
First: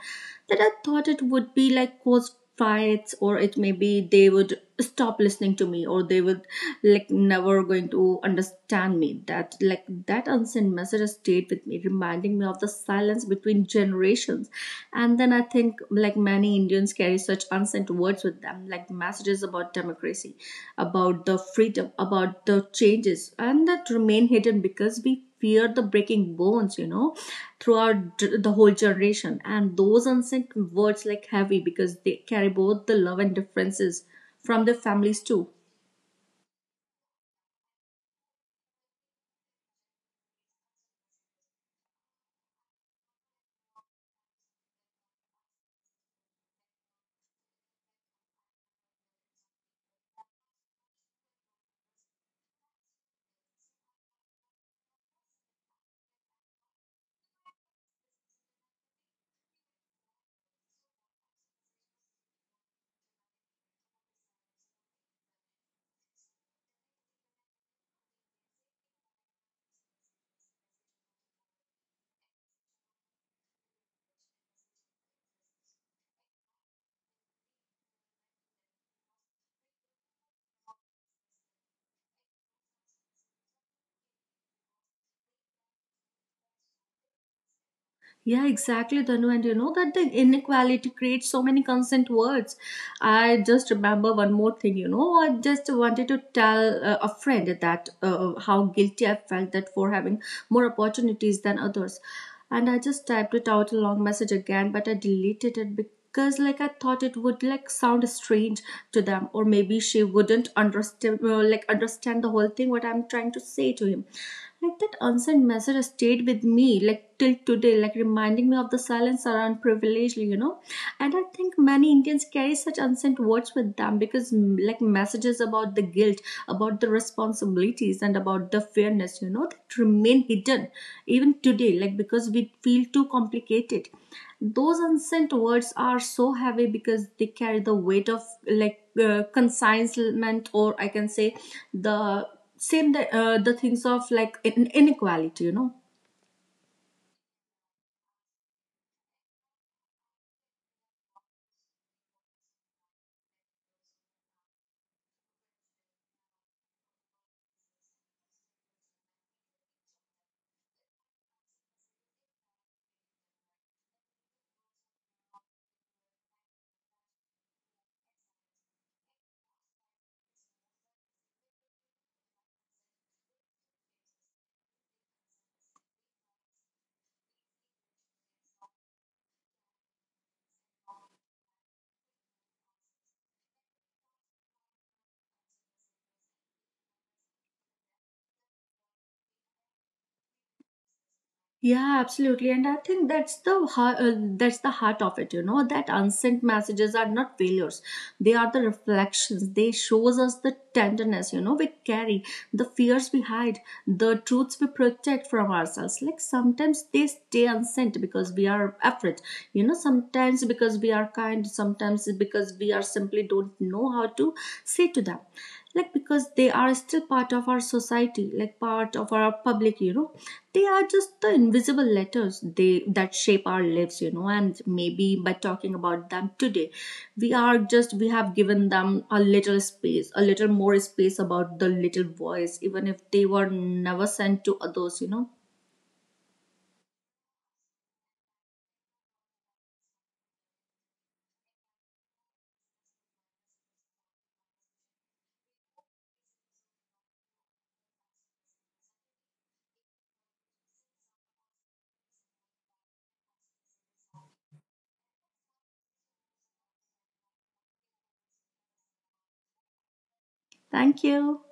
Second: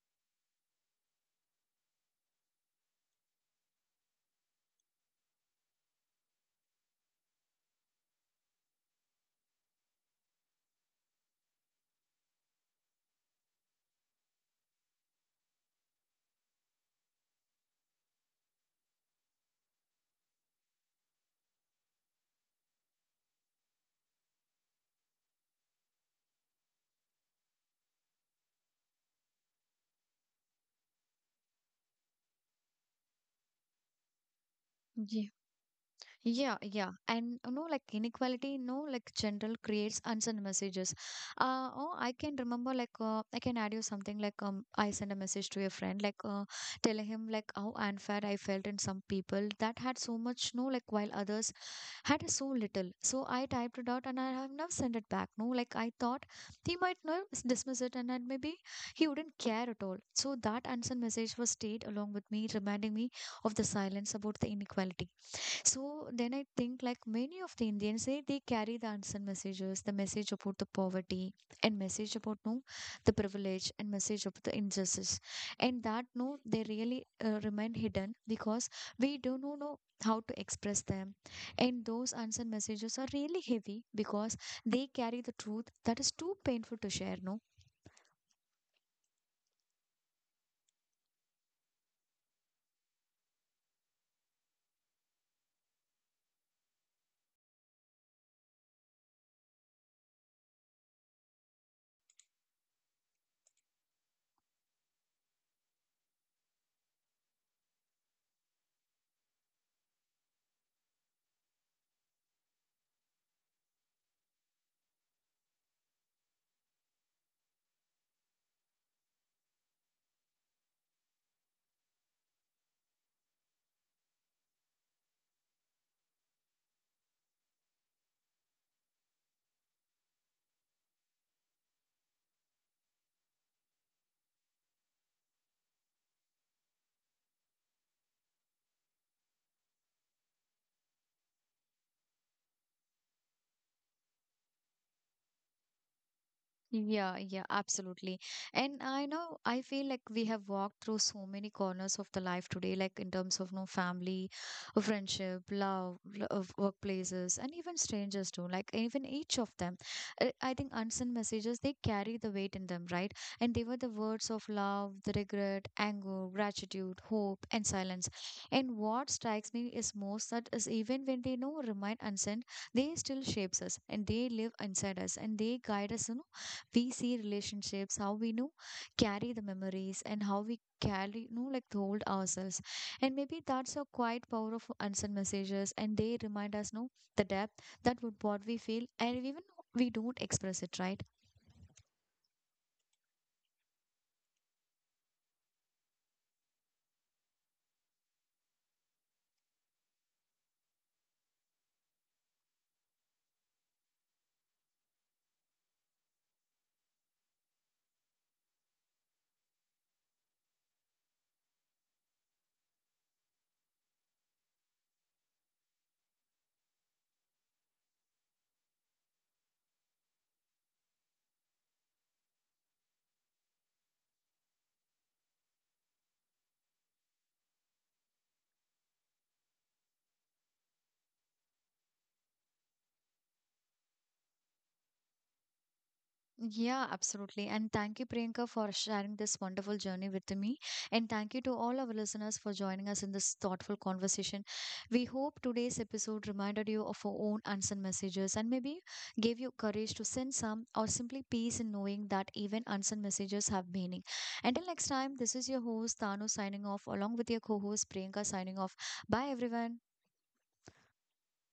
that I thought it would be like cause fights, or it may be they would stop listening to me, or they would like never going to understand me. That like that unsent message has stayed with me, reminding me of the silence between generations. And then I think like many Indians carry such unsent words with them, like messages about democracy, about the freedom, about the changes, and that remain hidden because we fear the breaking bones, you know, throughout d- the whole generation. And those unsent words like heavy because they carry both the love and differences from their families
Yeah.
too.
Yeah, yeah. And you know, like inequality, you know, like general creates unsent messages. Uh, oh, I can remember like uh, I can add you something like um I sent a message to a friend like uh, telling him like how unfair I felt in some people that had so much no like while others had so little. So I typed it out, and I have now sent it back. No, like I thought he might not dismiss it, and then maybe he wouldn't care at all. So that unsent message was stayed along with me, reminding me of the silence about the inequality. So then I think like many of the Indians, they, they carry the unsent messages, the message about the poverty, and message about no the privilege, and message about the injustice. And that no, they really uh, remain hidden because we don't know know how to express them. And those unsent messages are really heavy because they carry the truth that is too painful to share, no?
Yeah, exactly, Dhanu. And you know that the inequality creates so many consent words. I just remember one more thing, you know. I just wanted to tell uh, a friend that uh, how guilty I felt that for having more opportunities than others. And I just typed it out a long message again, but I deleted it because like I thought it would like sound strange to them, or maybe she wouldn't understand, uh, like understand the whole thing what I'm trying to say to him. Like that unsent message stayed with me, like till today, like reminding me of the silence around privilege, you know. And I think many Indians carry such unsent words with them because, mm, like, messages about the guilt, about the responsibilities, and about the fairness, you know, that remain hidden even today, like because we feel too complicated. Those unsent words are so heavy because they carry the weight of like uh, consignment, or I can say the same the, uh, the things of like in- inequality, you know.
Yeah, yeah, absolutely. And I know I feel like we have walked through so many corners of the life today, like in terms of no family, uh, friendship, love, l- of workplaces, and even strangers too. Like even each of them, uh, I think unsent messages they carry the weight in them, right? And they were the words of love, the regret, anger, gratitude, hope, and silence. And what strikes me is most that is even when they no remain unsent, they still shapes us, and they live inside us, and they guide us. You know, we see relationships, how we know carry the memories and how we carry you know like hold ourselves. And maybe that's a quiet power of unsent messages, and they remind us no the depth that would what we feel, and even we don't express it, right?
Yeah, absolutely, and I think that's the ha- uh, that's the heart of it. You know that unsent messages are not failures; they are the reflections. They shows us the tenderness. You know we carry the fears we hide, the truths we protect from ourselves. Like sometimes they stay unsent because we are afraid. You know sometimes because we are kind, sometimes because we are simply don't know how to say to them, like because they are still part of our society, like part of our public, you know. They are just the invisible letters they that shape our lives, you know. And maybe by talking about them today, we are just we have given them a little space, a little more space about the little voice, even if they were never sent to others, you know.
Yeah, absolutely. And thank you, Priyanka, for sharing this wonderful journey with me. And thank you to all our listeners for joining us in this thoughtful conversation. We hope today's episode reminded you of your own unsent messages, and maybe gave you courage to send some or simply peace in knowing that even unsent messages have meaning. Until next time, this is your host, Tanu, signing off along with your co host, Priyanka, signing off. Bye, everyone.
Thank you.